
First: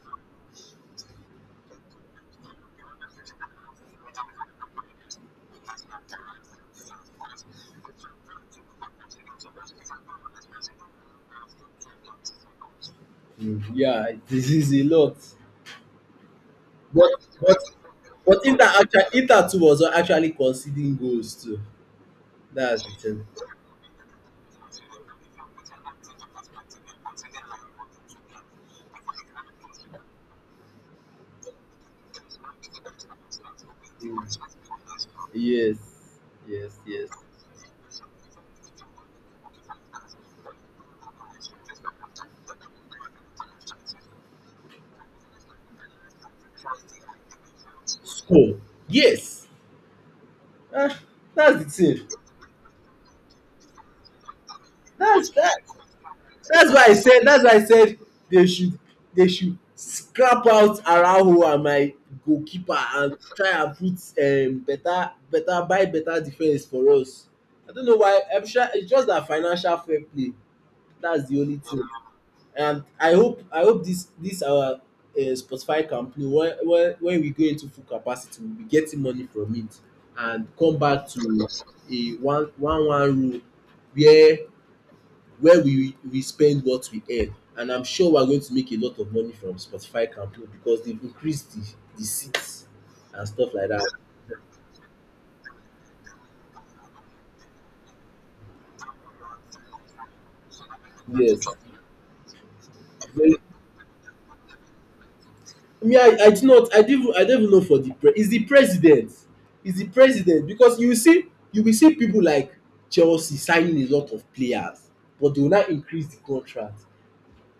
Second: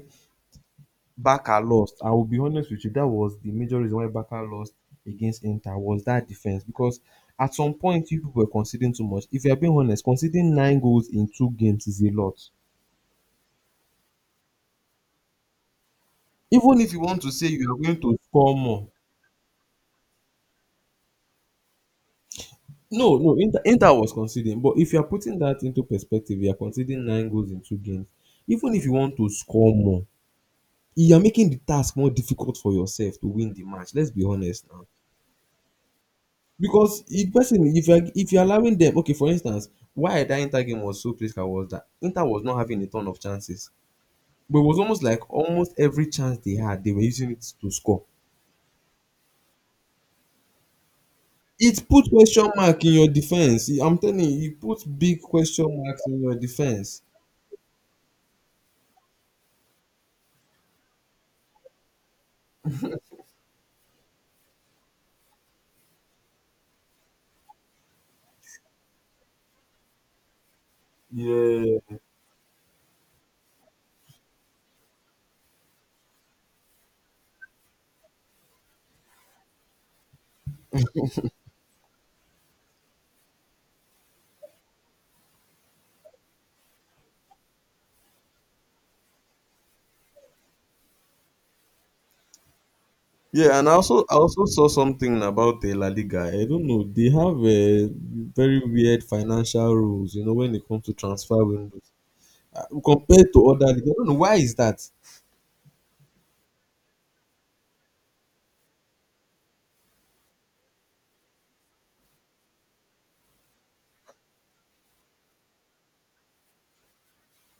[SPEAKER 2] Barca lost. I will be honest with you, that was the major reason why Barca lost against Inter was that defense, because at some point you people were conceding too much. If you are being honest, conceding nine goals in two games is a lot.
[SPEAKER 1] Yeah, this is a lot.
[SPEAKER 2] Even if you
[SPEAKER 1] But
[SPEAKER 2] want to say
[SPEAKER 1] but
[SPEAKER 2] you are going to
[SPEAKER 1] but
[SPEAKER 2] score more.
[SPEAKER 1] Inter too was actually conceding goals too. That's the
[SPEAKER 2] No,
[SPEAKER 1] thing.
[SPEAKER 2] no, Inter was conceding. But if you are putting that into perspective, you are conceding nine goals in two games. Even if you want to score more, you are making the task more difficult for yourself to win the match. Let's be honest now.
[SPEAKER 1] Yes, yes,
[SPEAKER 2] Because
[SPEAKER 1] yes.
[SPEAKER 2] if person if you are if you're allowing them, okay, for instance, why that Inter game was so critical was that Inter was not having a ton of chances, but it was almost like almost every chance they had they were using it to score.
[SPEAKER 1] Score. Yes. Ah, that's
[SPEAKER 2] It
[SPEAKER 1] the thing.
[SPEAKER 2] put question mark in your defense. I'm telling you, it put big
[SPEAKER 1] That's that.
[SPEAKER 2] question marks in your defense.
[SPEAKER 1] That's why I said they should scrap out Araujo and my goalkeeper and try and put better better buy better defense for us. I don't know why. I'm sure it's just that financial fair play. That's the only thing.
[SPEAKER 2] Yeah.
[SPEAKER 1] And I hope this our Spotify campaign, when we go into full capacity, we will be getting money from it and come back to a one rule where we spend what we earn. And I'm sure we are going to make a lot of money from Spotify campaign because they've increased the seats and stuff
[SPEAKER 2] Yeah,
[SPEAKER 1] like
[SPEAKER 2] and I
[SPEAKER 1] that.
[SPEAKER 2] also I also saw something about the La Liga. I don't know. They have very weird financial rules, you know, when it comes to transfer
[SPEAKER 1] Yes,
[SPEAKER 2] windows. Compared
[SPEAKER 1] very.
[SPEAKER 2] to other leagues. I don't know why is that.
[SPEAKER 1] Me, I do not, I don't even know. For the pre, is the president, is the president? Because you will see, people like Chelsea signing a lot of players, but they will now increase the contract.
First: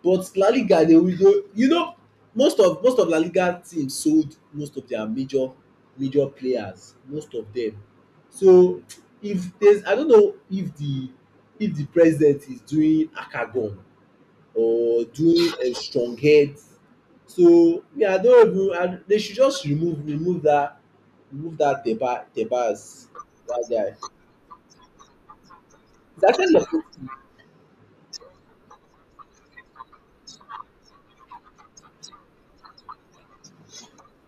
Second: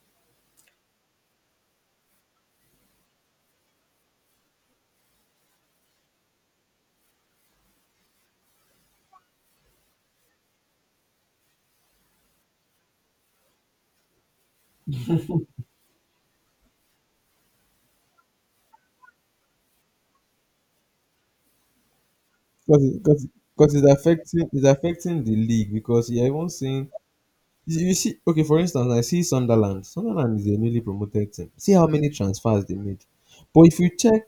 [SPEAKER 1] But La Liga, they will go, you know, most of La Liga teams sold most of their major players, most of them. So if there's, I don't know if the, president is doing akagon or doing a strong head. So me, I don't even. I, they should just remove that
[SPEAKER 2] because it,
[SPEAKER 1] Debas,
[SPEAKER 2] because it,
[SPEAKER 1] that
[SPEAKER 2] because it's
[SPEAKER 1] guy.
[SPEAKER 2] affecting the league, because
[SPEAKER 1] It's
[SPEAKER 2] you're even
[SPEAKER 1] actually a good
[SPEAKER 2] seeing
[SPEAKER 1] team.
[SPEAKER 2] you see, okay, for instance, I see Sunderland is a newly promoted team, see how many transfers they made. But if you check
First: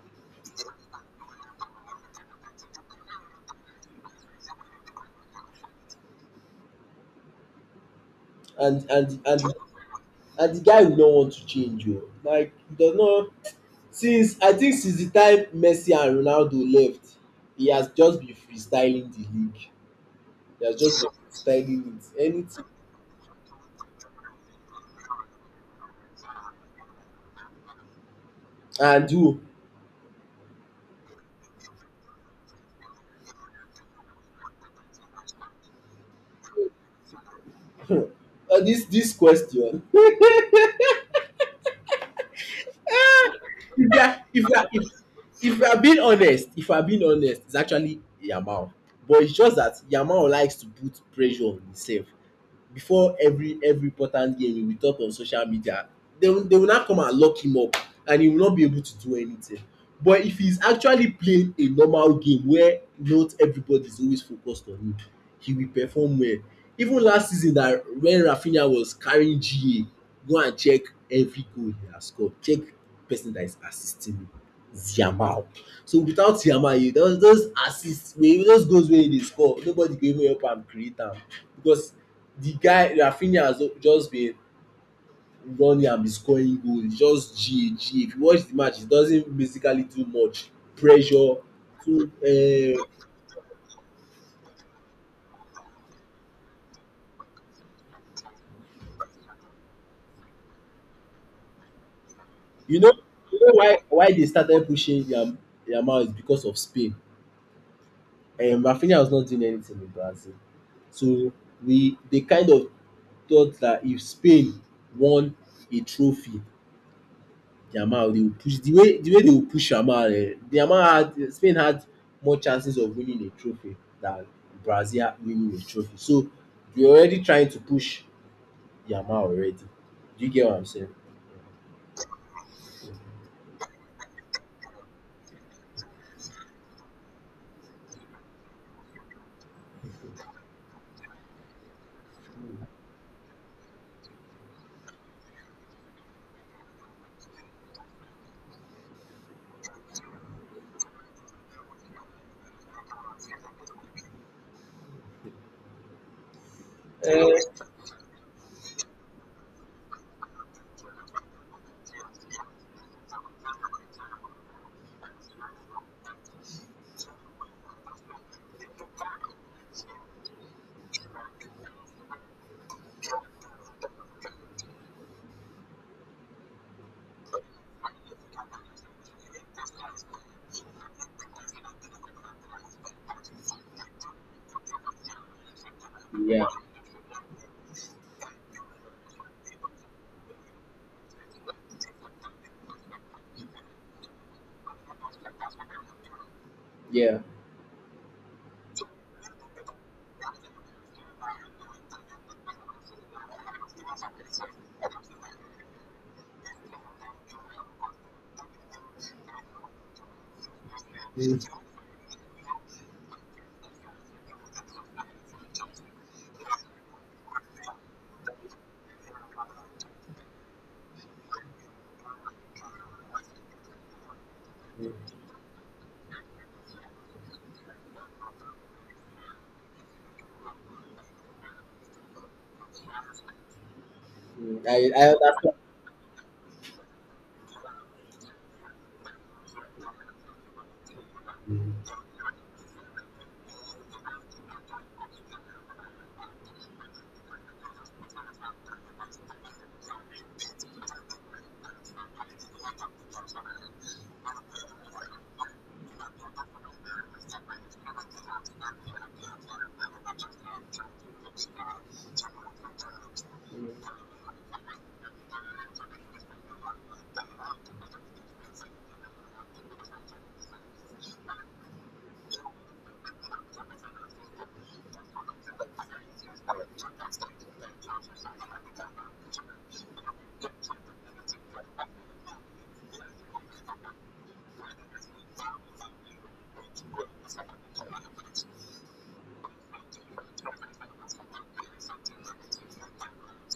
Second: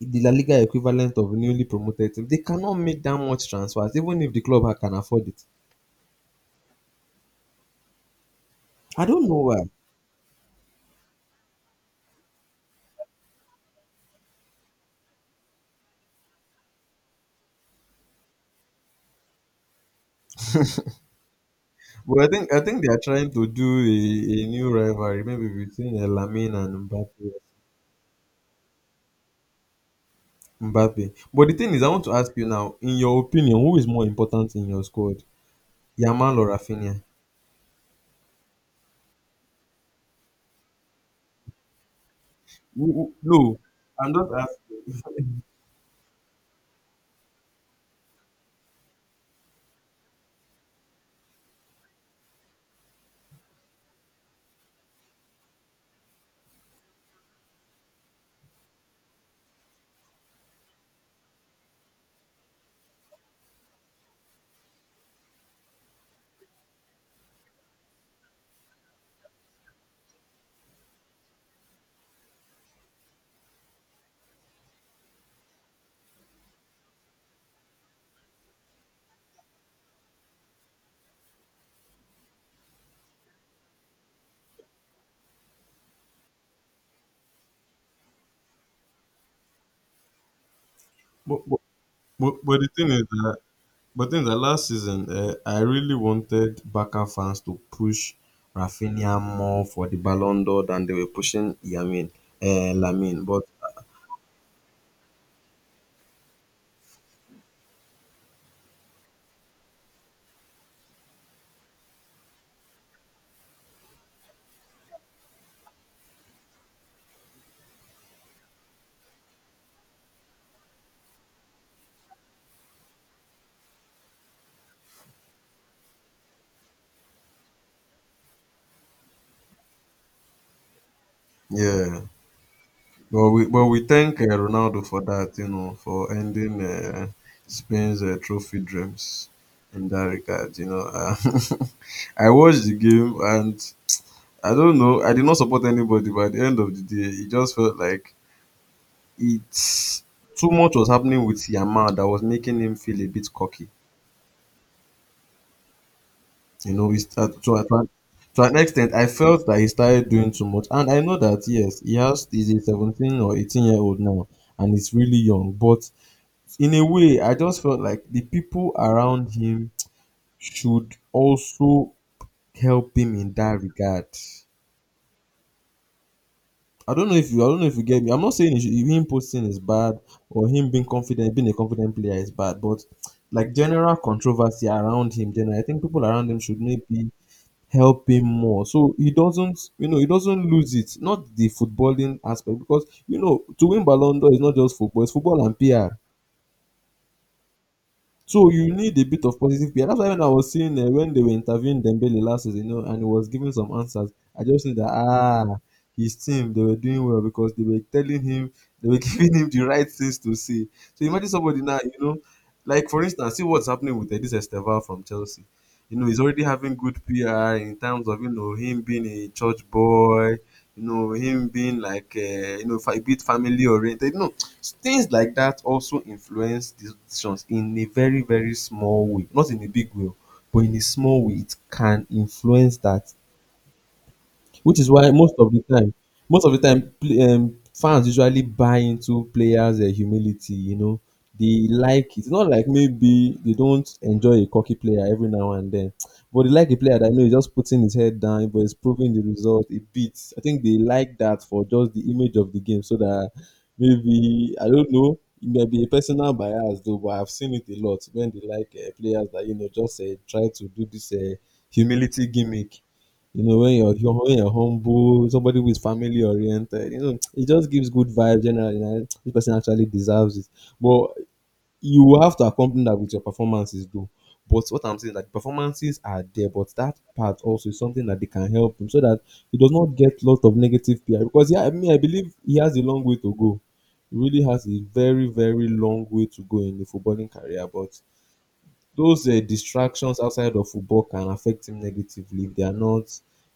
[SPEAKER 2] the La Liga equivalent of a newly promoted team, they cannot make that much transfers, even if the club can afford it.
[SPEAKER 1] and
[SPEAKER 2] I
[SPEAKER 1] and
[SPEAKER 2] don't know
[SPEAKER 1] and
[SPEAKER 2] why.
[SPEAKER 1] and the guy will not want to change you. Like, he does not, since, I think since the time Messi and Ronaldo left, he has just been freestyling the league. He has just been freestyling it.
[SPEAKER 2] But I think I
[SPEAKER 1] Anything.
[SPEAKER 2] think they are trying to do a new rivalry maybe between Lamine and Mbappe
[SPEAKER 1] And you
[SPEAKER 2] Mbappe But the thing is, I want to ask you now, in your opinion, who is more important in your squad, Yamal or Rafinha?
[SPEAKER 1] This question.
[SPEAKER 2] No,
[SPEAKER 1] If you
[SPEAKER 2] I'm
[SPEAKER 1] are
[SPEAKER 2] not
[SPEAKER 1] if you are if you are being honest if you are being honest it's actually Yamal, but it's just that Yamal likes to put pressure on himself. Before every important game, he will talk on social media. They will now come and lock him up, and he will not be able to do anything. But if he's actually playing a normal game where not everybody is always focused on him, he will perform well. Even last season, that when Rafinha was carrying GA, go and check every goal he has scored, check, person that is assisting me is Yamal. So without Yamal, you, those assist wey, those goals wey he dey score, nobody go even help am create am, because the guy Rafinha has just been running and be scoring goal. He's just GA GA. If you watch the match, he doesn't basically do much pressure
[SPEAKER 2] But, but,
[SPEAKER 1] too.
[SPEAKER 2] but the thing is that, last season, I really wanted Barca fans to push Rafinha more for the Ballon d'Or than they were pushing Yamin,
[SPEAKER 1] You know,
[SPEAKER 2] Lamin. But
[SPEAKER 1] why they started pushing yam, Yamal, is because of Spain. Rafinha was not doing anything in Brazil. So we, they kind of thought that if Spain won a trophy, Yamal, they would push, the way they would push Yamal. Eh, the amount had Spain had more chances of winning a trophy than Brazil winning a trophy. So they were already trying to push Yamal already. Do you get what I'm saying?
[SPEAKER 2] yeah, but we thank Ronaldo for that, you know, for ending Spain's trophy dreams in that regard. You know, I watched the game and I don't know, I did not support anybody. By the end of the day, it just felt like it's too much was happening with Yamal that was making him feel a bit cocky. You know, he started to an extent, I felt that he started doing too much. And I know that, yes, he has, he's a 17 or 18-year-old now, and he's really young. But in a way, I just felt like the people around him should also help him in that regard. I don't know if you get me. I'm not saying he should, him posting is bad or him being confident, being a confident player is bad, but like general controversy around him, then I think people around him
[SPEAKER 1] Yeah,
[SPEAKER 2] should maybe help him more so he doesn't, you know, he doesn't lose it, not the footballing aspect, because you know to win ballon d'or is not just football, it's football and pr.
[SPEAKER 1] yeah.
[SPEAKER 2] So you need a bit of positive PR. That's why when I was seeing when they were interviewing Dembele last season, you know, and he was giving some answers, I just knew that ah, his team they were doing well because they were telling him, they were giving him the right things to say. So imagine
[SPEAKER 1] Mm,
[SPEAKER 2] somebody now, you know, like for instance, see what's happening with this Estevan from Chelsea. You know, he's already having good PR in terms of you know him being a church boy, you know, him being like, you know, a bit family oriented. You know,
[SPEAKER 1] mm,
[SPEAKER 2] things like that also influence these decisions in a very, very small way. Not in a big way, but in a small way, it can influence that,
[SPEAKER 1] mm.
[SPEAKER 2] which is
[SPEAKER 1] I
[SPEAKER 2] why
[SPEAKER 1] I
[SPEAKER 2] most of the time, fans usually buy into players' humility. You know, they
[SPEAKER 1] understand.
[SPEAKER 2] like it. It's not like maybe they don't enjoy a cocky player every now and then, but they like a player that you know is just putting his head down, but is proving the result. It beats. I think they like that for just the image of the game, so that maybe I don't know. It may be a personal bias though, but I've seen it a lot when they like players that you know just try to do this humility gimmick, you know, when you're when you're humble, somebody who is family oriented, you know, it just gives good vibes generally. You this person actually deserves it. But you will have to accompany that with your performances, though. But what I'm saying, like performances are there, but that part also is something that they can help him so that he does not get lot of negative PR. Because yeah, I mean, I believe he has a long way to go. He really has a very, very long way to go in the footballing career, but those distractions outside of football can affect him negatively if they are not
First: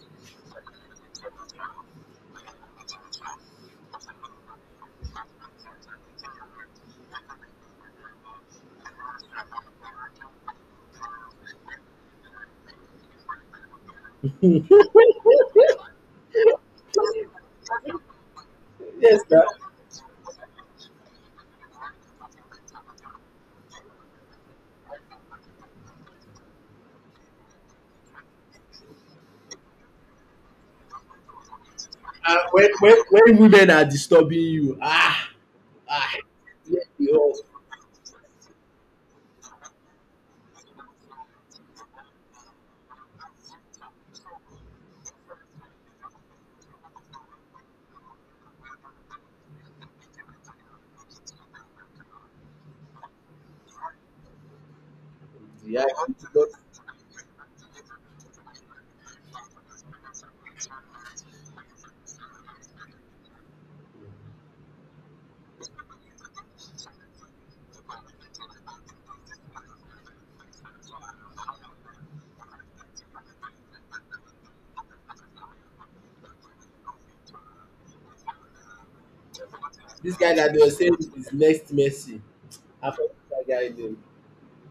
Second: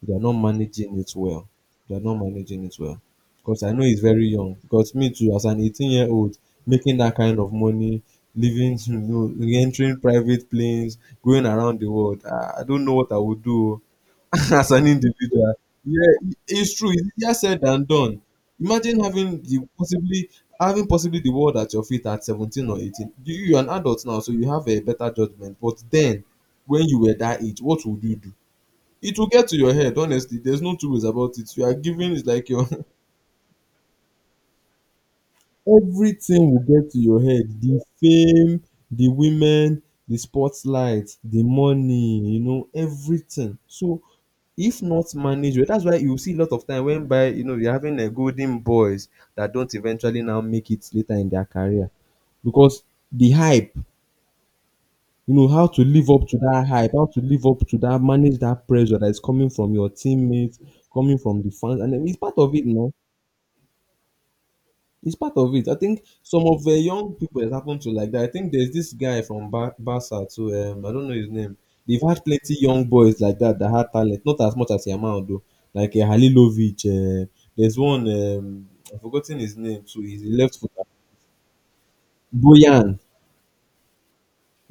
[SPEAKER 2] if they are not managing it well. They are not managing it well. Because I know he's very young. Because me too, as an 18-year-old, making that kind of money, living, you know, entering private planes, going around the world, I don't know what I would do. Oh. As an individual. Yeah, it's true. It's easier said than done. Imagine
[SPEAKER 1] Yes, na.
[SPEAKER 2] having the possibly having possibly the world at your feet at 17 or 18. You're an adult now, so you have a better judgment. But then, when you were that age, what would you do? It will get to your head, honestly. There's no two ways about it. You are given it's
[SPEAKER 1] And
[SPEAKER 2] like your
[SPEAKER 1] when women are disturbing you, ah. Ah,
[SPEAKER 2] Everything will
[SPEAKER 1] lo and
[SPEAKER 2] get to your
[SPEAKER 1] behold.
[SPEAKER 2] head. The fame, the women, the spotlight, the money, you know, everything. So if not managed well, that's why you see a lot of time when by you know you're having a golden boys that don't eventually now make it later in their career, because the hype, you know, how
[SPEAKER 1] I
[SPEAKER 2] to live
[SPEAKER 1] want to
[SPEAKER 2] up to
[SPEAKER 1] not,
[SPEAKER 2] that hype, how to live up to that, manage that pressure that is coming from your teammates, coming from the fans, and then it's part of it now. It's part of it. I think some of the young people it happened to like that. I think there's this guy from Barca too. I don't know his name. They've had plenty young boys like that that had talent, not as much as Yamal though. Like Halilovic. There's one. I've forgotten his name too.
[SPEAKER 1] this
[SPEAKER 2] He's a
[SPEAKER 1] guy that
[SPEAKER 2] left
[SPEAKER 1] they were
[SPEAKER 2] footer.
[SPEAKER 1] saying is next Messi. I
[SPEAKER 2] Boyan.
[SPEAKER 1] forgot that guy name.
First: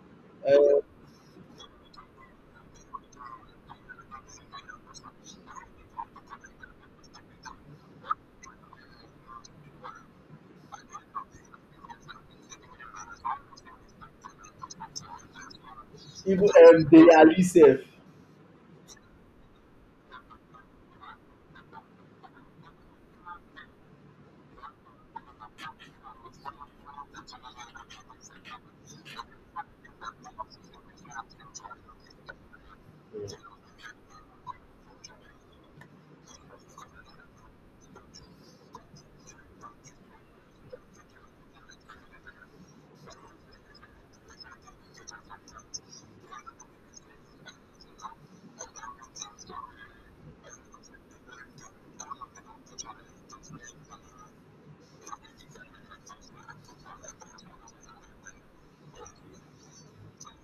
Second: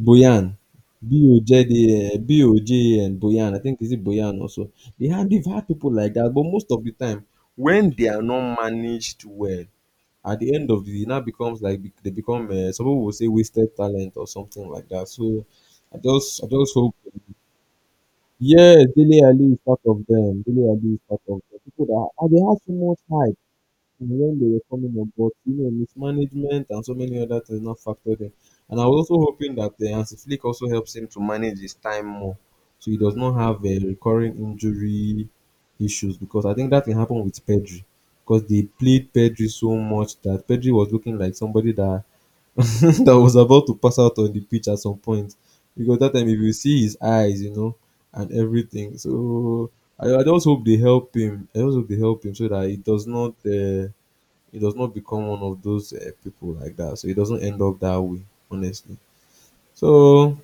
[SPEAKER 2] Boyan.
[SPEAKER 1] Uh,
[SPEAKER 2] B O J D B O J and Boyan. I think is it Boyan also. They've had people like that, but most of the time when they are not managed well, at the end of the it now becomes like they become some people will say wasted talent or something like that. So I
[SPEAKER 1] even
[SPEAKER 2] just hope
[SPEAKER 1] Dele Ali sef.
[SPEAKER 2] yes, Dele Ali is part of them. Dele Ali is part of them. People that ah, they have so much hype and when they were coming up, but you know, mismanagement and so many other things not factored in. And I was also hoping that the Hansi Flick also helps him to manage his time more, so he does
[SPEAKER 1] Hmm.
[SPEAKER 2] not have a recurring injury issues because I think that can happen with Pedri. Because they played Pedri so much that Pedri was looking like somebody that that was about to pass out on the pitch at some point. Because that time, if you see his eyes, you know, and everything. So I just hope they help him. I just hope they help him so that he does not become one of those people like that. So he doesn't end up that way, honestly. So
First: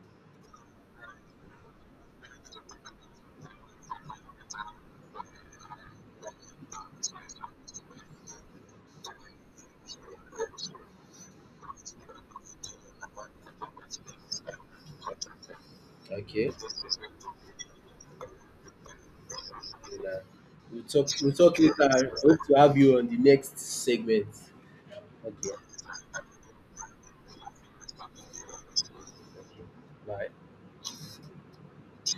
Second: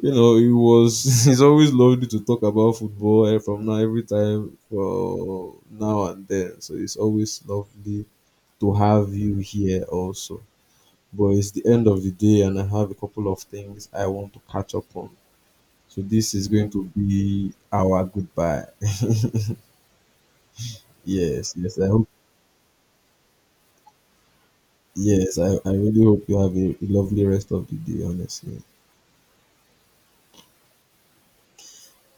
[SPEAKER 2] you know, he was he's always lovely to talk about football eh, from now every time for now and then. So it's always lovely to have you here also. But it's the end of the day, and I have a couple of things I want to catch up on. So this is
[SPEAKER 1] Okay.
[SPEAKER 2] going to be our goodbye.
[SPEAKER 1] Nah. We'll talk, we'll
[SPEAKER 2] Yes,
[SPEAKER 1] talk later.
[SPEAKER 2] yes, I
[SPEAKER 1] I
[SPEAKER 2] hope.
[SPEAKER 1] hope to have you on the next segment.
[SPEAKER 2] Yes,
[SPEAKER 1] Okay.
[SPEAKER 2] I really hope you have a lovely rest of the day. Honestly.
[SPEAKER 1] Okay. Bye.